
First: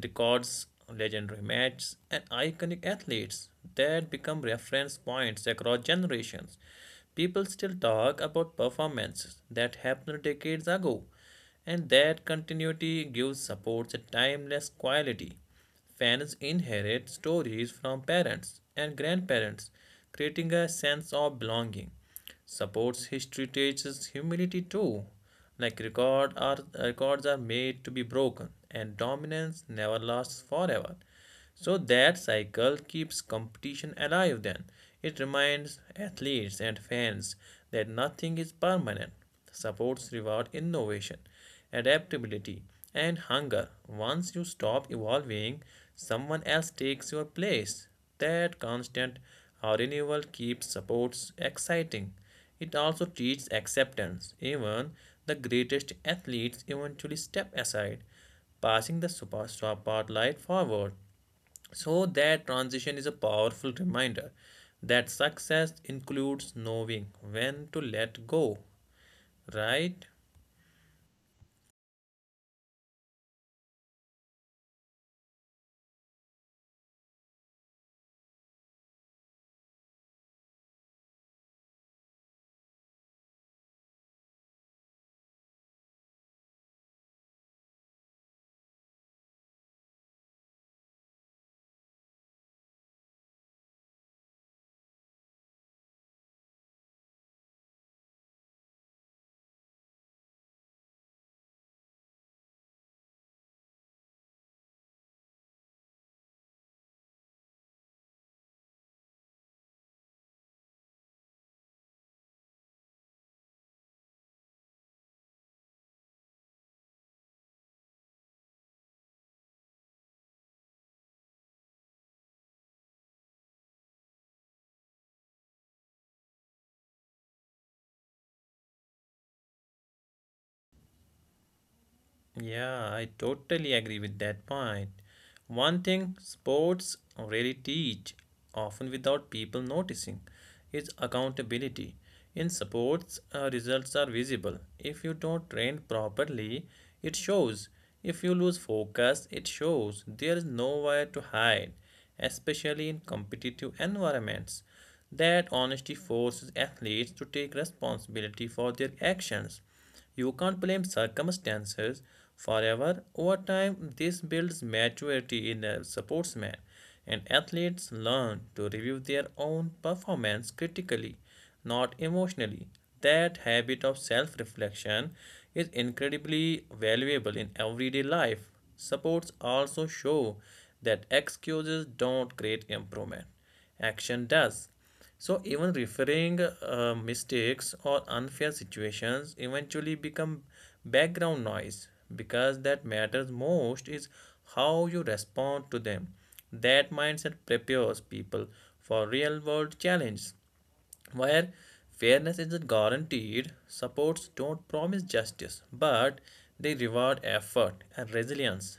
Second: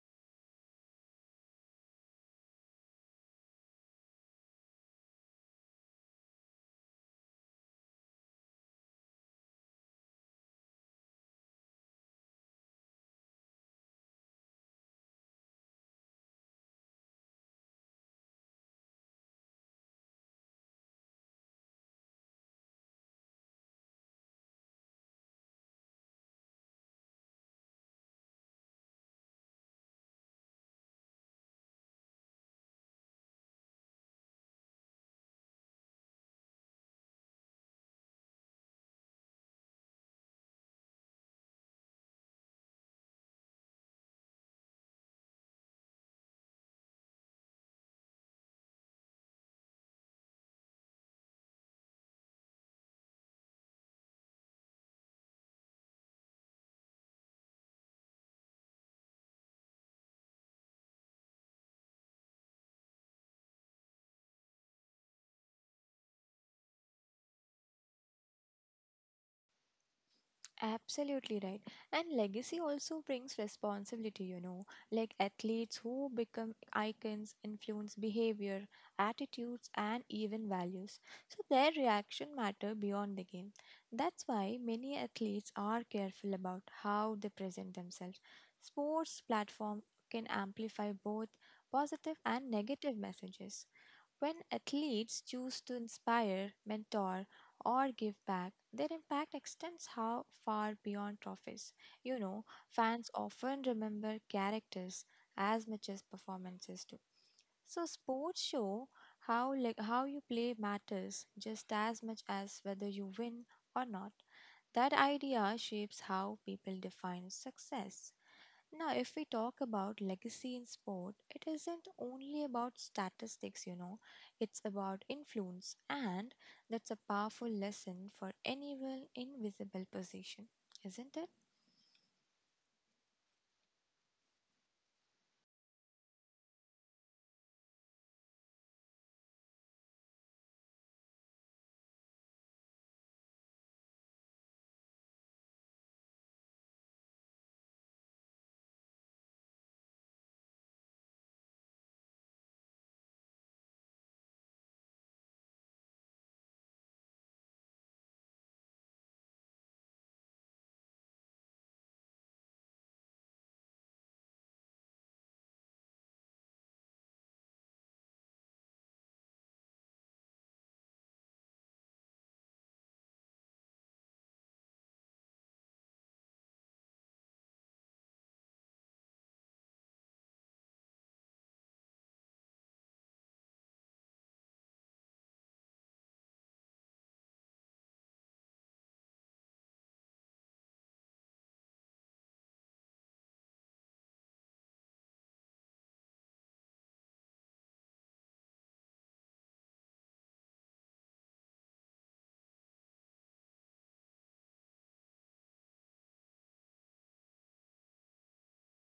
Speaker 1: records, legendary matches, and iconic athletes that become reference points across generations. People still talk about performances that happened decades ago, and that continuity gives sports a timeless quality. Fans inherit stories from parents and grandparents, creating a sense of belonging. Sports history teaches humility too. Like records are made to be broken, and dominance never lasts forever. So that cycle keeps competition alive then. It reminds athletes and fans that nothing is permanent. Supports reward innovation, adaptability, and hunger. Once you stop evolving, someone else takes your place. That constant renewal keeps supports exciting. It also teaches acceptance. Even the greatest athletes eventually step aside passing the super spotlight forward. So that transition is a powerful reminder that success includes knowing when to let go, right?
Speaker 2: Absolutely right. And legacy also brings responsibility, you know, like athletes who become icons influence behavior, attitudes, and even values. So their reaction matter beyond the game. That's why many athletes are careful about how they present themselves. Sports platform can amplify both positive and negative messages. When athletes choose to inspire, mentor, or give back, their impact extends how far beyond trophies. You know, fans often remember characters as much as performances do. So sports show how, like, how you play matters just as much as whether you win or not. That idea shapes how people define success. Now, if we talk about legacy in sport, it isn't only about statistics, you know, it's about influence, and that's a powerful lesson for anyone in visible position, isn't it?
Speaker 1: Yeah, I totally agree with that point. One thing sports really teach, often without people noticing, is accountability. In sports, results are visible. If you don't train properly, it shows. If you lose focus, it shows. There is nowhere to hide, especially in competitive environments. That honesty forces athletes to take responsibility for their actions. You can't blame circumstances forever. Over time, this builds maturity in a sportsman, and athletes learn to review their own performance critically, not emotionally. That habit of self reflection is incredibly valuable in everyday life. Supports also show that excuses don't create improvement, action does. So even referring mistakes or unfair situations eventually become background noise because that matters most is how you respond to them. That mindset prepares people for real world challenges. Where fairness isn't guaranteed, supports don't promise justice, but they reward effort and resilience.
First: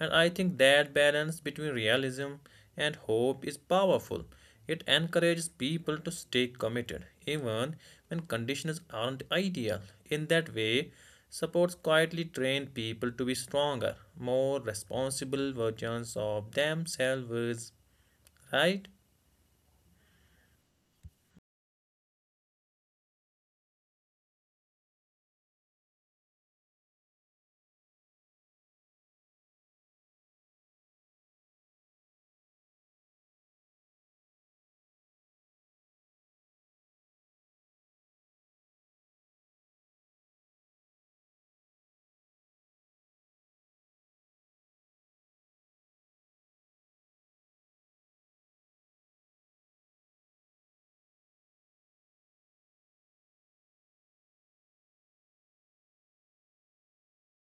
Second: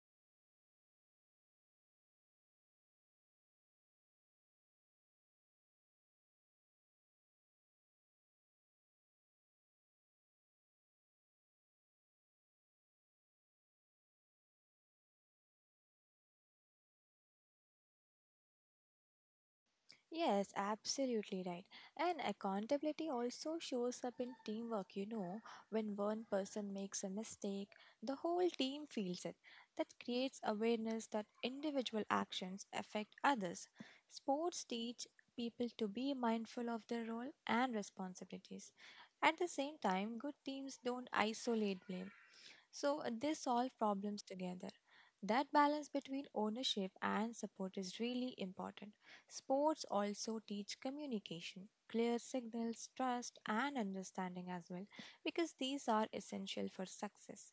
Speaker 1: And I think that balance between realism and hope is powerful. It encourages people to stay committed, even when conditions aren't ideal. In that way, supports quietly train people to be stronger, more responsible versions of themselves, right?
Speaker 2: Yes, absolutely right. And accountability also shows up in teamwork, you know. When one person makes a mistake, the whole team feels it. That creates awareness that individual actions affect others. Sports teach people to be mindful of their role and responsibilities. At the same time, good teams don't isolate blame. So they solve problems together. That balance between ownership and support is really important. Sports also teach communication, clear signals, trust, and understanding as well, because these are essential for success.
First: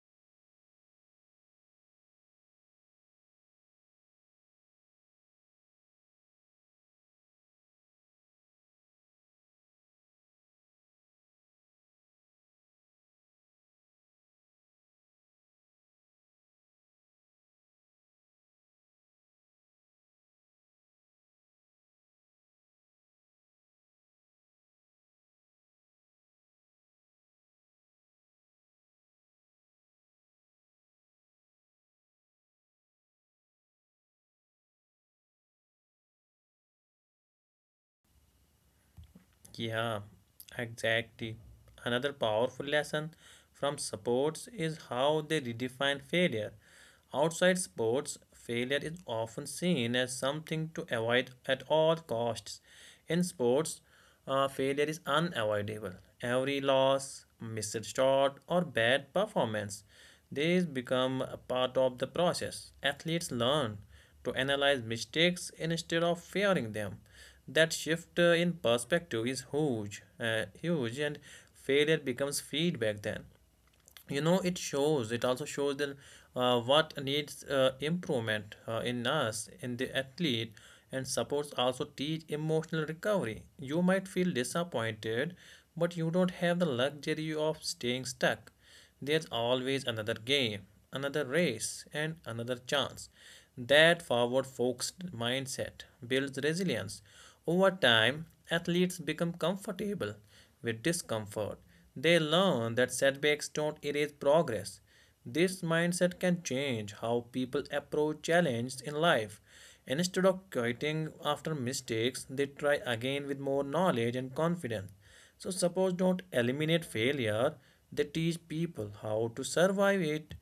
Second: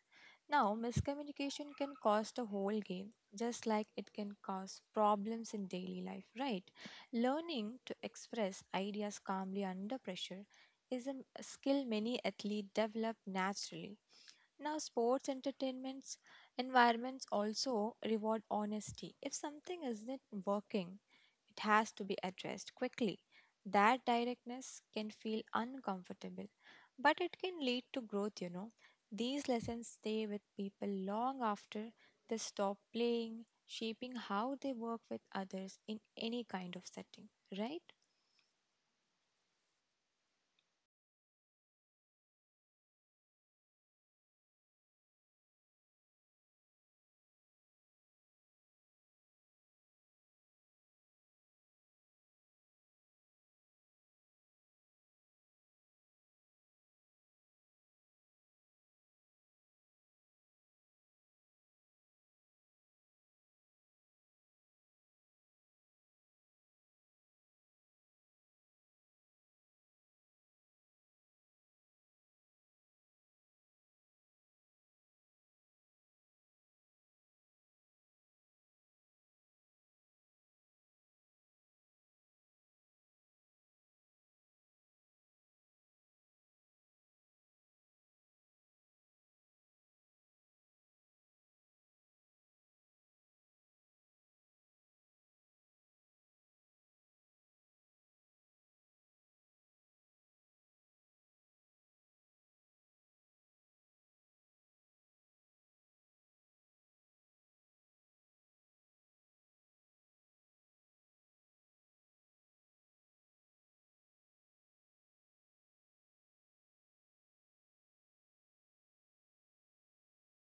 Speaker 2: Now, miscommunication can cost a whole game, just like it can cause problems in daily life, right? Learning to express ideas calmly under pressure is a skill many athletes develop naturally. Now, sports entertainments environments also reward honesty. If something isn't working, it has to be addressed quickly. That directness can feel uncomfortable, but it can lead to growth, you know. These lessons stay with people long after they stop playing, shaping how they work with others in any kind of setting, right?
Speaker 1: Yeah, exactly. Another powerful lesson from sports is how they redefine failure. Outside sports, failure is often seen as something to avoid at all costs. In sports, failure is unavoidable. Every loss, missed shot, or bad performance, these become a part of the process. Athletes learn to analyze mistakes instead of fearing them. That shift in perspective is huge, and failure becomes feedback then. It shows, it also shows that what needs improvement in us, in the athlete. And supports also teach emotional recovery. You might feel disappointed, but you don't have the luxury of staying stuck. There's always another game, another race, and another chance. That forward focused mindset builds resilience. Over time, athletes become comfortable with discomfort. They learn that setbacks don't erase progress. This mindset can change how people approach challenges in life. Instead of quitting after mistakes, they try again with more knowledge and confidence. So, suppose don't eliminate failure, they teach people how to survive it.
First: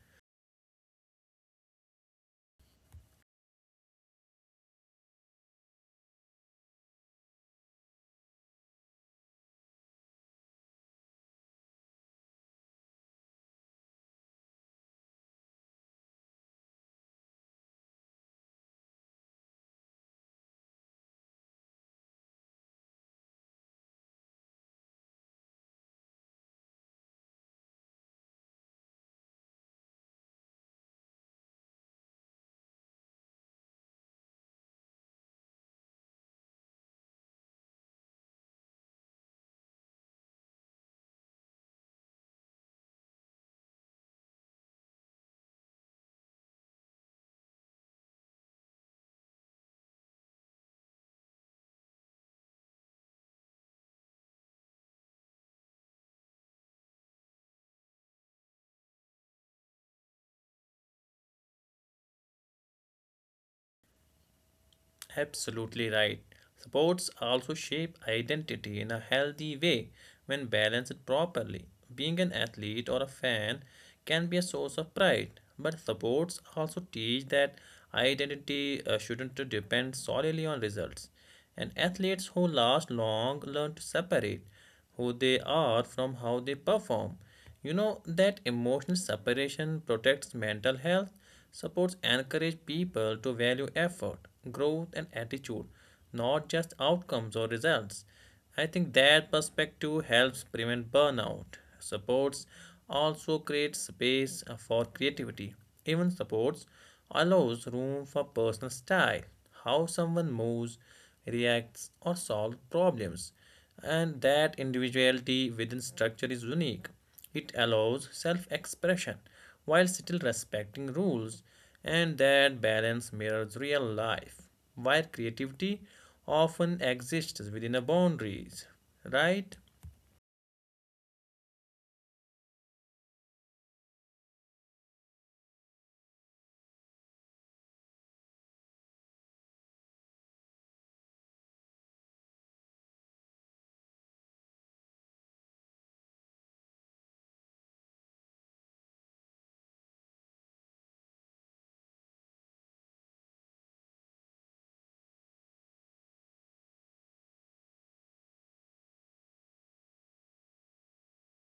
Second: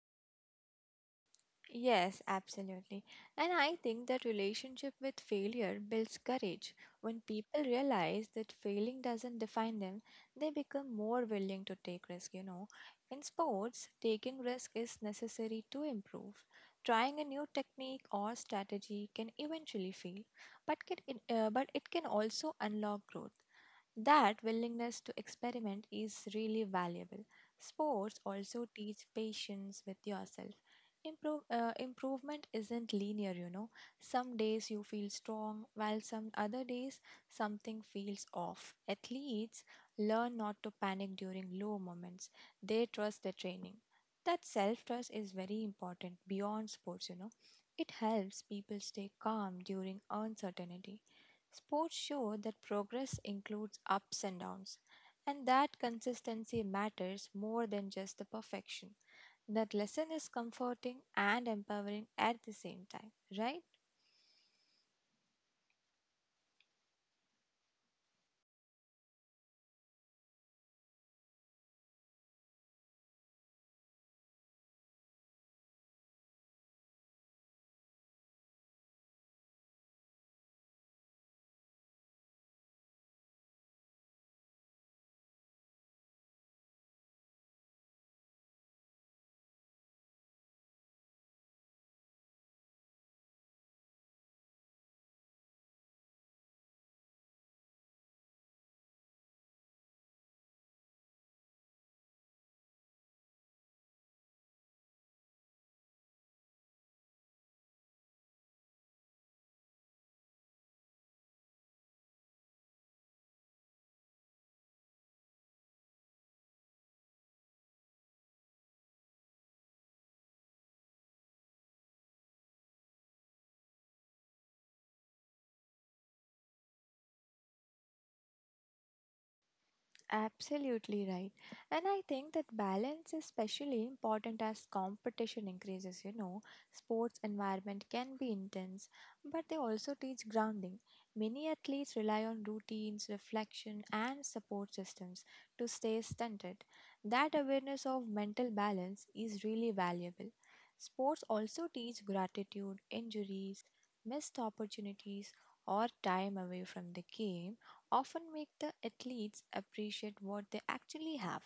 Speaker 2: Yes, absolutely. And I think that relationship with failure builds courage. When people realize that failing doesn't define them, they become more willing to take risk, you know. In sports, taking risk is necessary to improve. Trying a new technique or strategy can eventually fail, but it can also unlock growth. That willingness to experiment is really valuable. Sports also teach patience with yourself. Improvement isn't linear, you know. Some days you feel strong, while some other days something feels off. Athletes learn not to panic during low moments, they trust their training. That self trust is very important beyond sports, you know. It helps people stay calm during uncertainty. Sports show that progress includes ups and downs, and that consistency matters more than just the perfection. That lesson is comforting and empowering at the same time, right?
Speaker 1: Absolutely right. Sports also shape identity in a healthy way when balanced properly. Being an athlete or a fan can be a source of pride, but sports also teach that identity shouldn't depend solely on results. And athletes who last long learn to separate who they are from how they perform. You know that emotional separation protects mental health. Supports encourage people to value effort, growth and attitude, not just outcomes or results. I think that perspective helps prevent burnout. Supports also creates space for creativity. Even supports allows room for personal style, how someone moves, reacts, or solves problems, and that individuality within structure is unique. It allows self expression while still respecting rules, and that balance mirrors real life, where creativity often exists within the boundaries, right?
Speaker 2: Absolutely right. And I think that balance is especially important as competition increases. You know, sports environment can be intense, but they also teach grounding. Many athletes rely on routines, reflection, and support systems to stay stunted. That awareness of mental balance is really valuable. Sports also teach gratitude, injuries, missed opportunities, or time away from the game often make the athletes appreciate what they actually have.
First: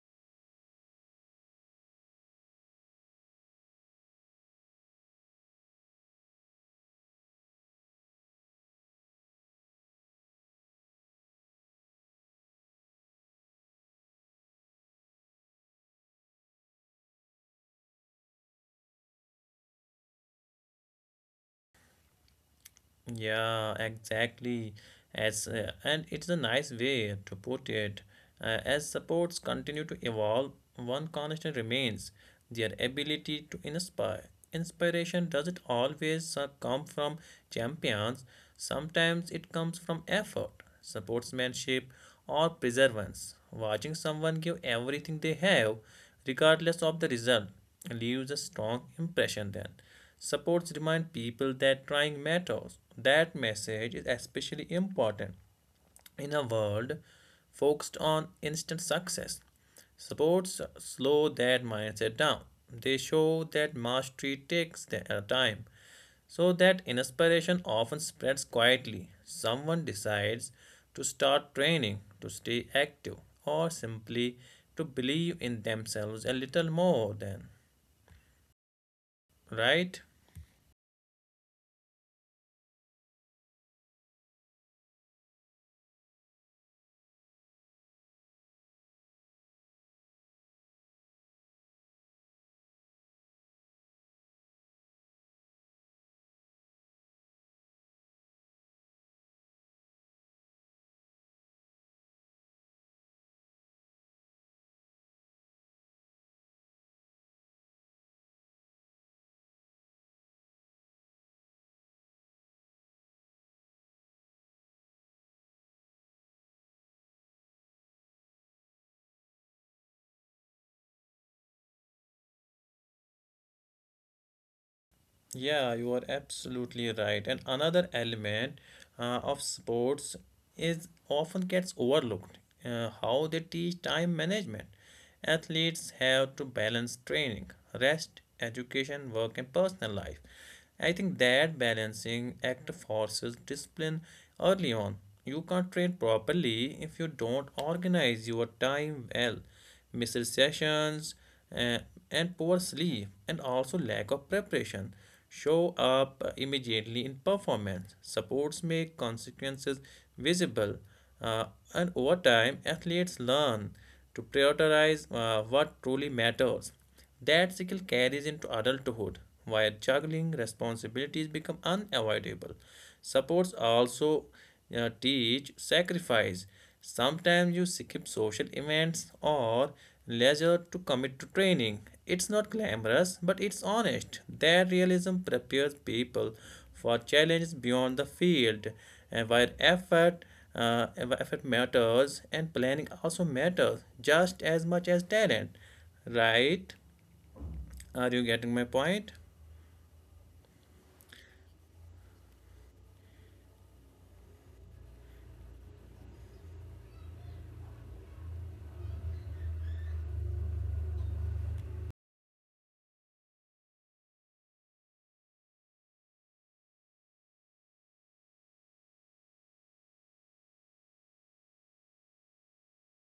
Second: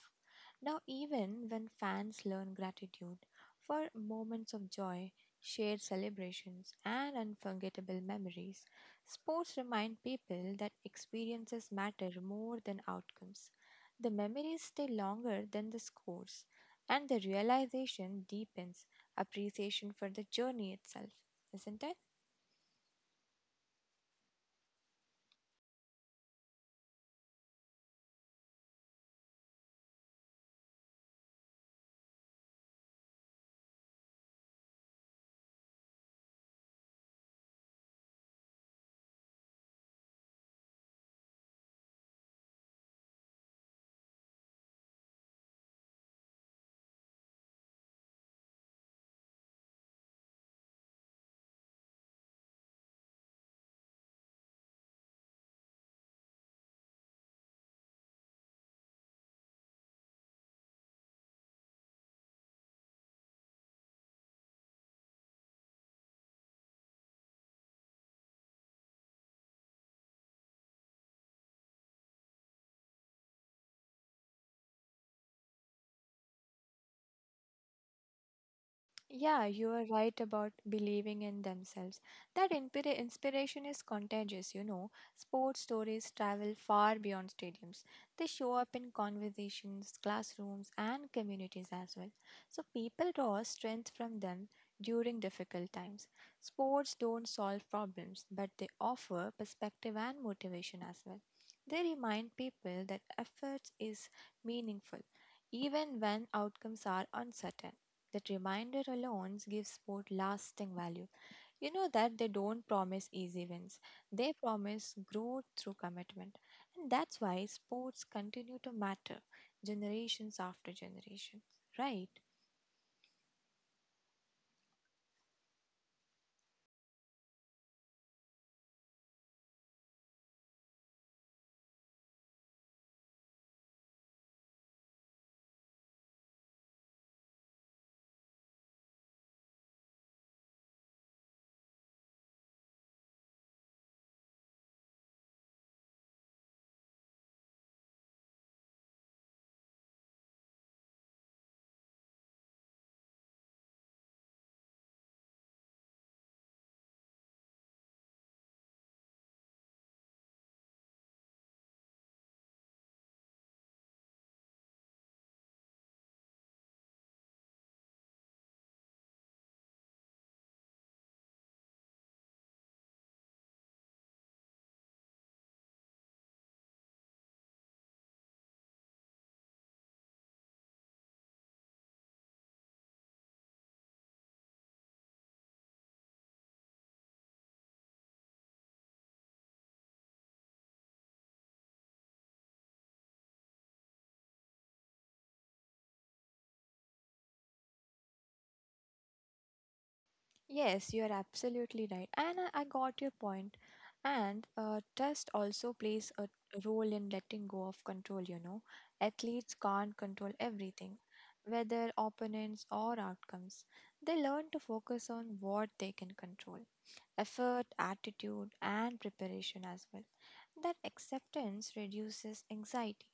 Speaker 2: Now, even when fans learn gratitude for moments of joy, shared celebrations, and unforgettable memories, sports remind people that experiences matter more than outcomes. The memories stay longer than the scores, and the realization deepens appreciation for the journey itself, isn't it?
Speaker 1: Yeah, exactly. As and it's a nice way to put it. As supports continue to evolve, one constant remains their ability to inspire. Inspiration doesn't always come from champions. Sometimes it comes from effort, sportsmanship, or perseverance. Watching someone give everything they have, regardless of the result, leaves a strong impression. Then supports remind people that trying matters. That message is especially important in a world focused on instant success. Supports slow that mindset down. They show that mastery takes time, so that inspiration often spreads quietly. Someone decides to start training, to stay active, or simply to believe in themselves a little more than,
Speaker 2: Yeah, you are
Speaker 1: right?
Speaker 2: right about believing in themselves. That inspiration is contagious, you know. Sports stories travel far beyond stadiums. They show up in conversations, classrooms, and communities as well. So people draw strength from them during difficult times. Sports don't solve problems, but they offer perspective and motivation as well. They remind people that effort is meaningful, even when outcomes are uncertain. That reminder alone gives sport lasting value. You know that they don't promise easy wins, they promise growth through commitment. And that's why sports continue to matter generations after generations, right?
Speaker 1: Yeah, you are absolutely right. And another element of sports is often gets overlooked, how they teach time management. Athletes have to balance training, rest, education, work, and personal life. I think that balancing act forces discipline early on. You can't train properly if you don't organize your time well. Missed sessions, uh, and poor sleep, and also lack of preparation show up immediately in performance. Supports make consequences visible, uh, and over time, athletes learn to prioritize what truly matters. That skill carries into adulthood, where juggling responsibilities become unavoidable. Supports also teach sacrifice. Sometimes you skip social events or leisure to commit to training. It's not glamorous, but it's honest. That realism prepares people for challenges beyond the field, and where effort, where effort matters, and planning also matters just as much as talent. Right? Are you getting my point?
Speaker 2: Yes, you are absolutely right. And I got your point. And trust also plays a role in letting go of control, you know. Athletes can't control everything, whether opponents or outcomes. They learn to focus on what they can control, effort, attitude, and preparation as well. That acceptance reduces anxiety.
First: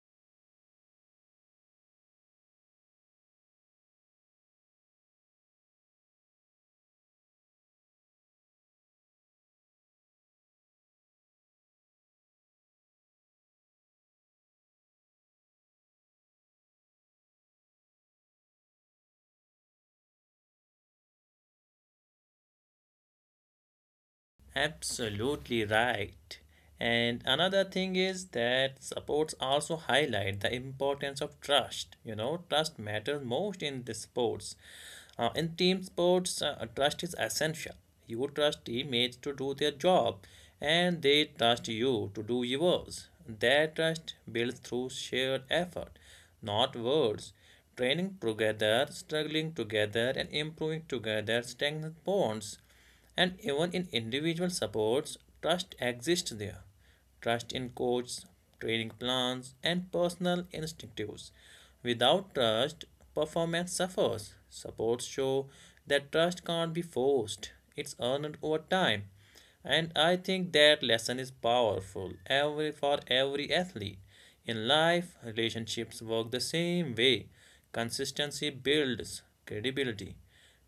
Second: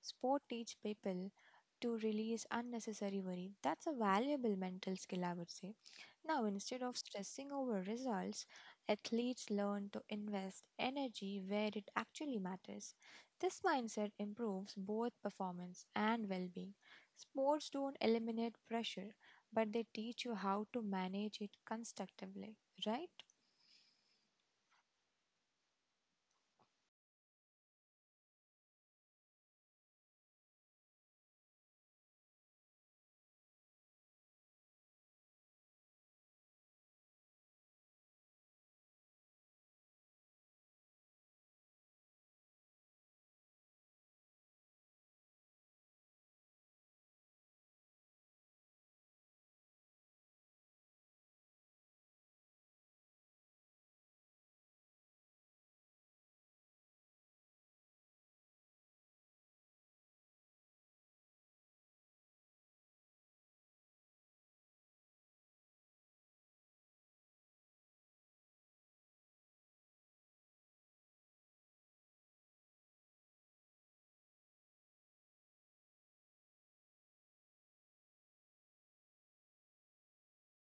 Speaker 2: Sport teach people to release unnecessary worry. That's a valuable mental skill, I would say. Now, instead of stressing over results, athletes learn to invest energy where it actually matters. This mindset improves both performance and well being. Sports don't eliminate pressure, but they teach you how to manage it constructively, right?
Speaker 1: Absolutely right. And another thing is that sports also highlight the importance of trust. You know, trust matters most in the sports. In team sports, trust is essential. You trust teammates to do their job, and they trust you to do yours. That trust builds through shared effort, not words. Training together, struggling together, and improving together strengthens bonds. And even in individual supports, trust exists there. Trust in coaches, training plans, and personal instinctives. Without trust, performance suffers. Supports show that trust can't be forced, it's earned over time. And I think that lesson is powerful every for every athlete. In life, relationships work the same way. Consistency builds credibility.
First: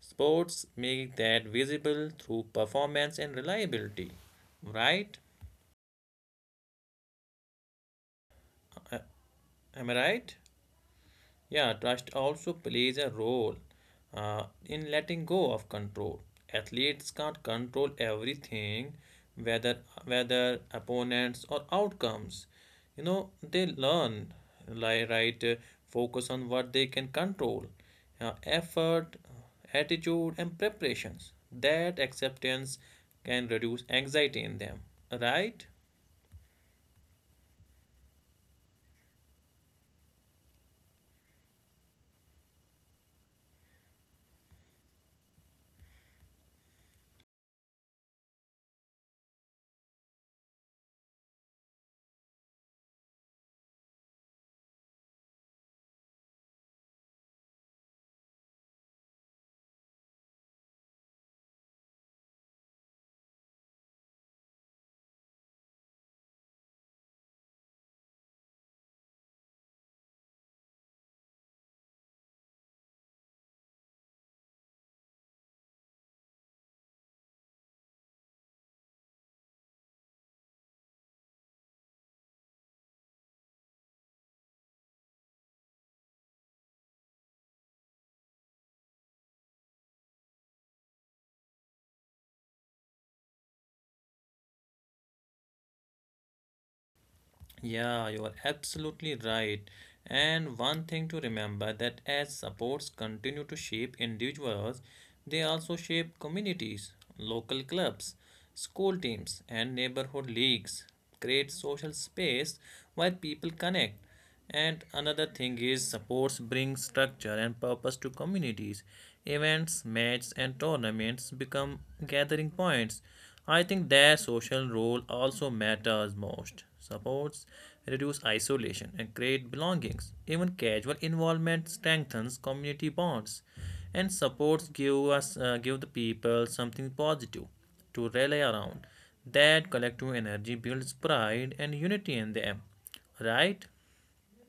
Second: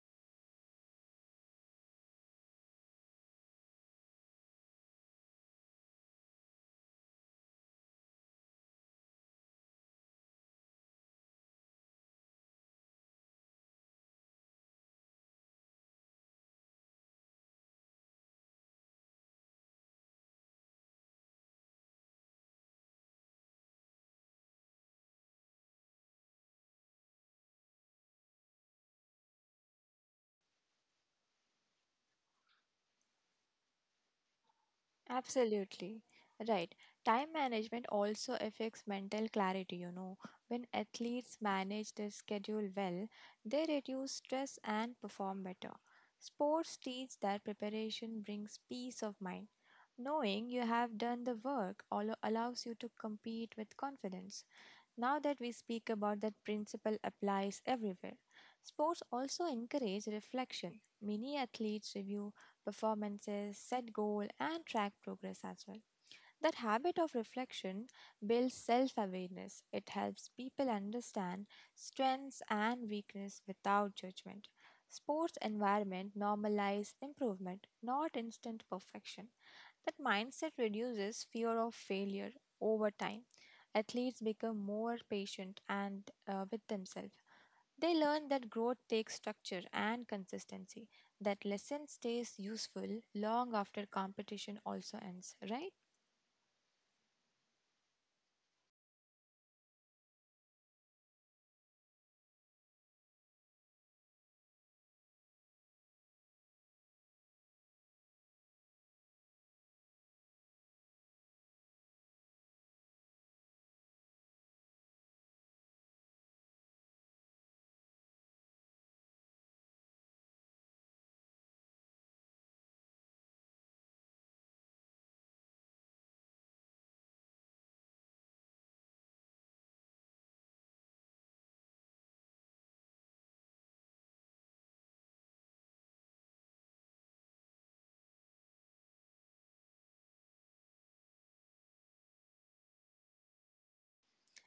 Speaker 1: Sports make that visible through performance and reliability. Right? Uh, Am I right? Yeah, trust also plays a role in letting go of control. Athletes can't control everything, whether whether opponents or outcomes. You know, they learn, like right, uh, focus on what they can control, effort, attitude, and preparations. That acceptance can reduce anxiety in them, right?
Speaker 2: Absolutely. Right. Time management also affects mental clarity, you know. When athletes manage their schedule well, they reduce stress and perform better. Sports teach that preparation brings peace of mind. Knowing you have done the work allows you to compete with confidence. Now that we speak about that principle applies everywhere. Sports also encourage reflection. Many athletes review performances, set goal, and track progress as well. That habit of reflection builds self awareness. It helps people understand strengths and weakness without judgment. Sports environment normalize improvement, not instant perfection. That mindset reduces fear of failure over time. Athletes become more patient and with themselves. They learn that growth takes structure and consistency. That lesson stays useful long after competition also ends, right?
Speaker 1: Yeah, you are absolutely right. And one thing to remember that as sports continue to shape individuals, they also shape communities, local clubs, school teams, and neighborhood leagues. Create social space where people connect. And another thing is sports bring structure and purpose to communities. Events, matches, and tournaments become gathering points. I think their social role also matters most. Supports reduce isolation and create belongings. Even casual involvement strengthens community bonds. And supports give us, give the people something positive to rally around. That collective energy builds pride and unity in them, right?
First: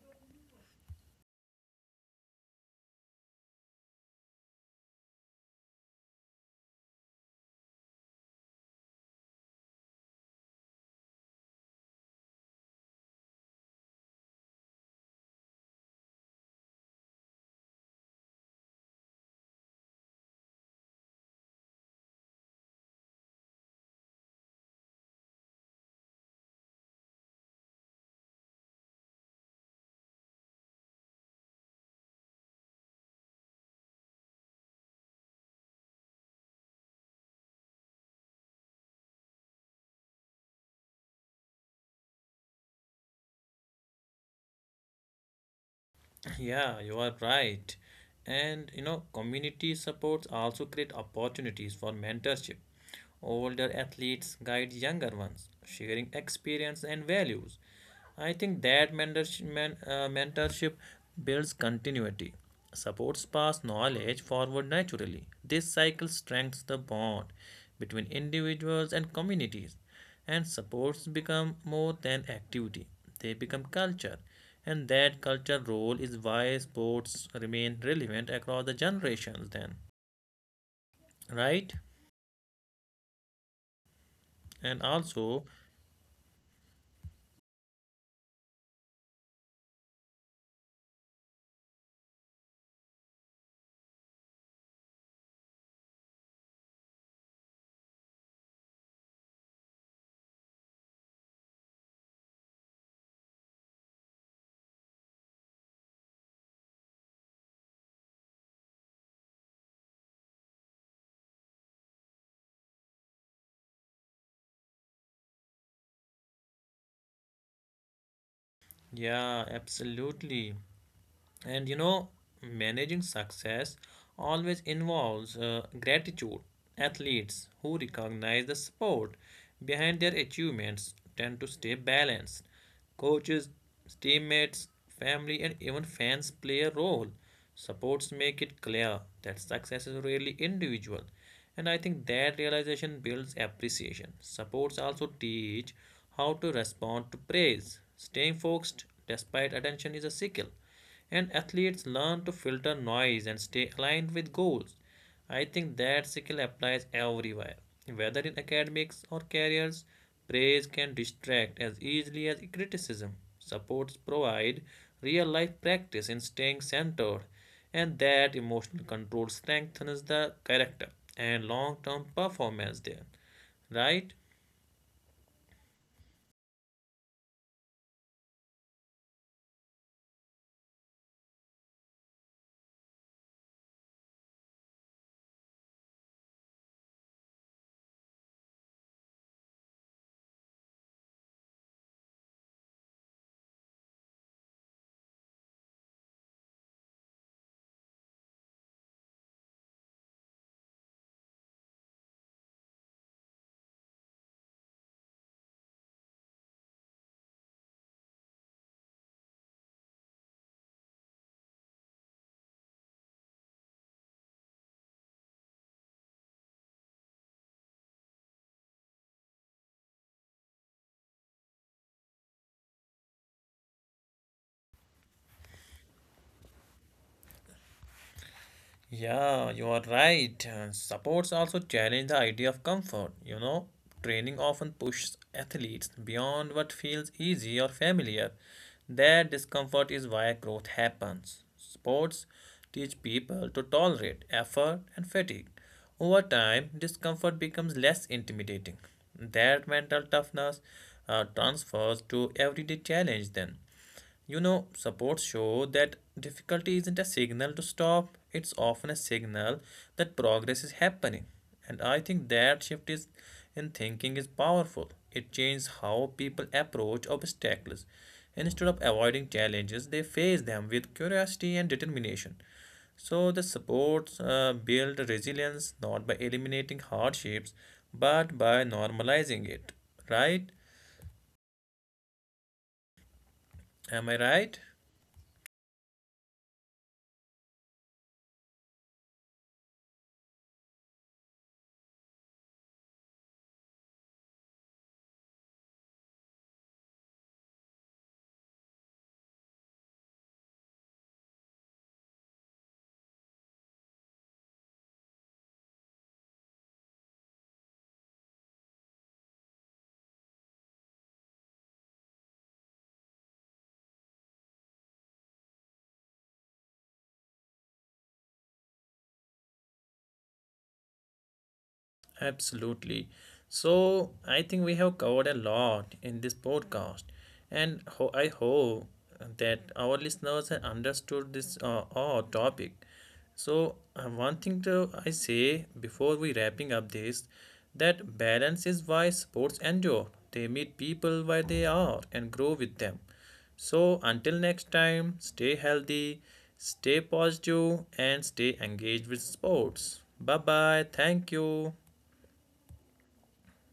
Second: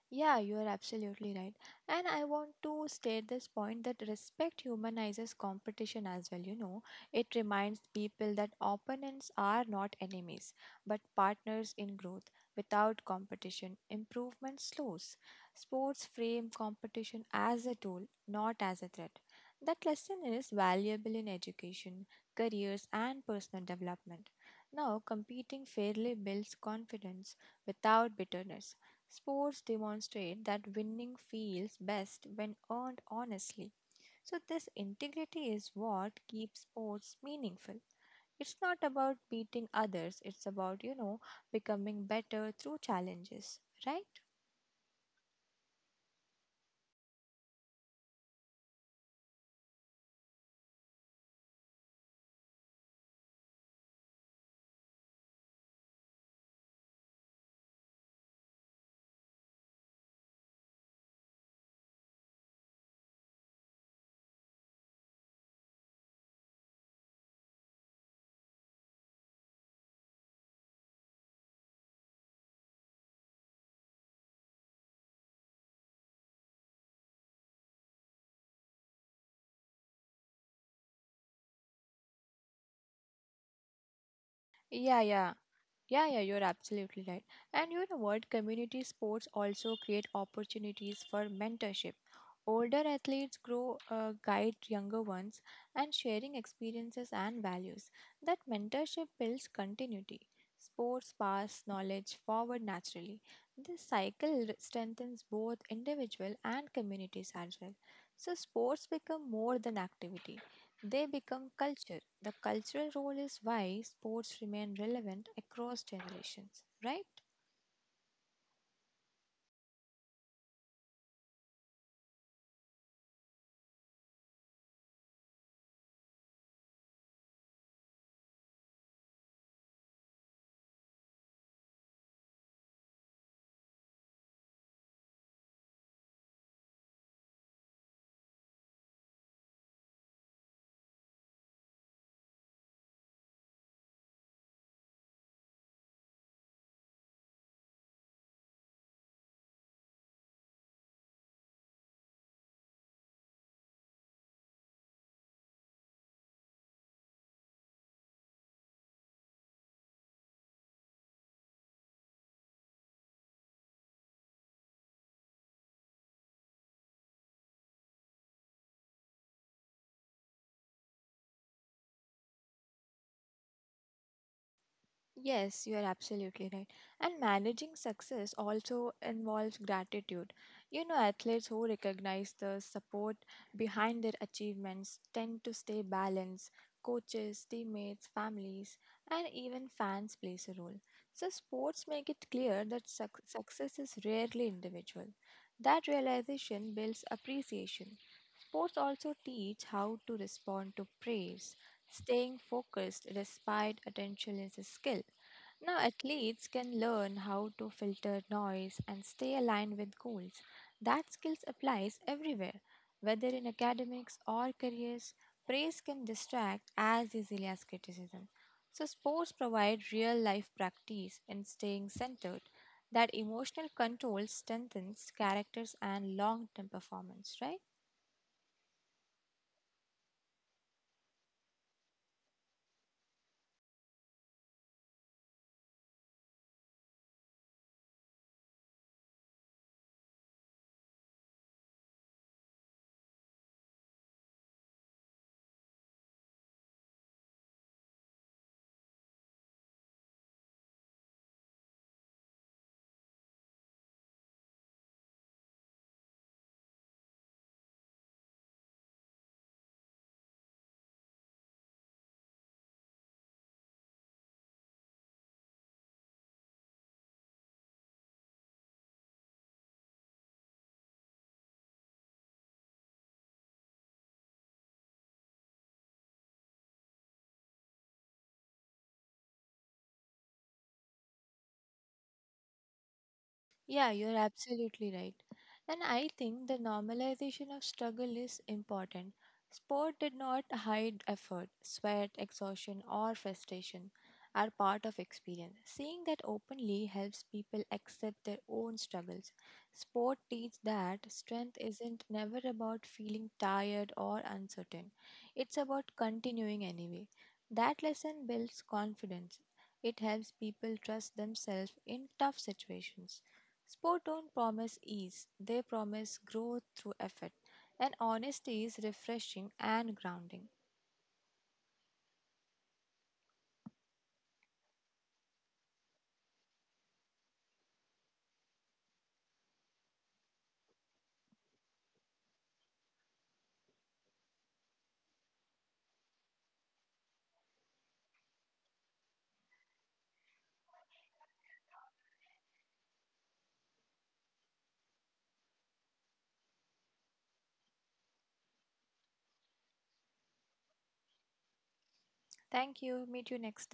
Speaker 2: Yeah, you are absolutely right. And I want to state this point that respect humanizes competition as well. You know, it reminds people that opponents are not enemies, but partners in growth. Without competition, improvement slows. Sports frame competition as a tool, not as a threat. That lesson is valuable in education, careers, and personal development. Now, competing fairly builds confidence without bitterness. Sports demonstrate that winning feels best when earned honestly. So, this integrity is what keeps sports meaningful. It's not about beating others, it's about, you know, becoming better through challenges, right?
Speaker 1: Yeah, you are right. And you know, community supports also create opportunities for mentorship. Older athletes guide younger ones, sharing experience and values. I think that mentorship builds continuity, supports past knowledge forward naturally. This cycle strengthens the bond between individuals and communities, and sports become more than activity, they become culture, and that culture role is why sports remain relevant across the generations then, right? And
Speaker 2: Yeah, yeah.
Speaker 1: also,
Speaker 2: Yeah, you're absolutely right. And you know what? Community sports also create opportunities for mentorship. Older athletes guide younger ones, and sharing experiences and values. That mentorship builds continuity. Sports pass knowledge forward naturally. This cycle strengthens both individual and communities as well. So, sports become more than activities. They become culture. The cultural role is why sports remain relevant across generations, right?
Speaker 1: yeah, absolutely. And you know, managing success always involves gratitude. Athletes who recognize the support behind their achievements tend to stay balanced. Coaches, teammates, family, and even fans play a role. Supports make it clear that success is really individual. And I think that realization builds appreciation. Supports also teach how to respond to praise. Staying focused despite attention is a skill, and athletes learn to filter noise and stay aligned with goals. I think that skill applies everywhere, whether in academics or careers. Praise can distract as easily as criticism. Supports provide real life practice in staying centered, and that emotional control strengthens the character and long term performance there, right?
Speaker 2: Yes, you are absolutely right. And managing success also involves gratitude. You know, athletes who recognize the support behind their achievements tend to stay balanced. Coaches, teammates, families, and even fans plays a role. So, sports make it clear that success is rarely individual. That realization builds appreciation. Sports also teach how to respond to praise. Staying focused despite attention is a skill. Now, athletes can learn how to filter noise and stay aligned with goals. That skill applies everywhere, whether in academics or careers. Praise can distract as easily as criticism. So, sports provide real life practice in staying centered. That emotional control strengthens characters and long term performance, right?
Speaker 1: Yeah, you are right. Supports also challenge the idea of comfort. You know, training often pushes athletes beyond what feels easy or familiar. That discomfort is why growth happens. Sports teach people to tolerate effort and fatigue. Over time, discomfort becomes less intimidating. That mental toughness transfers to everyday challenge then. You know, supports show that difficulty isn't a signal to stop, it's often a signal that progress is happening. And I think that shift is in thinking is powerful. It changes how people approach obstacles. Instead of avoiding challenges, they face them with curiosity and determination. So the supports build resilience not by eliminating hardships, but by normalizing it. Right?
Speaker 2: Yeah,
Speaker 1: Am I
Speaker 2: you're
Speaker 1: right?
Speaker 2: absolutely right. And I think the normalization of struggle is important. Sport did not hide effort, sweat, exhaustion, or frustration are part of experience. Seeing that openly helps people accept their own struggles. Sport teaches that strength isn't never about feeling tired or uncertain. It's about continuing anyway. That lesson builds confidence. It helps people trust themselves in tough situations. Sport don't promise ease, they promise growth through effort, and honesty is refreshing and grounding.
Speaker 1: Absolutely. So I think we have covered a lot in this podcast, and I hope that our listeners have understood this topic. So one thing to I say before we wrapping up this, that balance is why sports endure. They meet people where they are and grow with them. So until next time, stay healthy, stay positive, and stay engaged with sports. Bye bye. Thank you.
Speaker 2: Thank you. Meet you next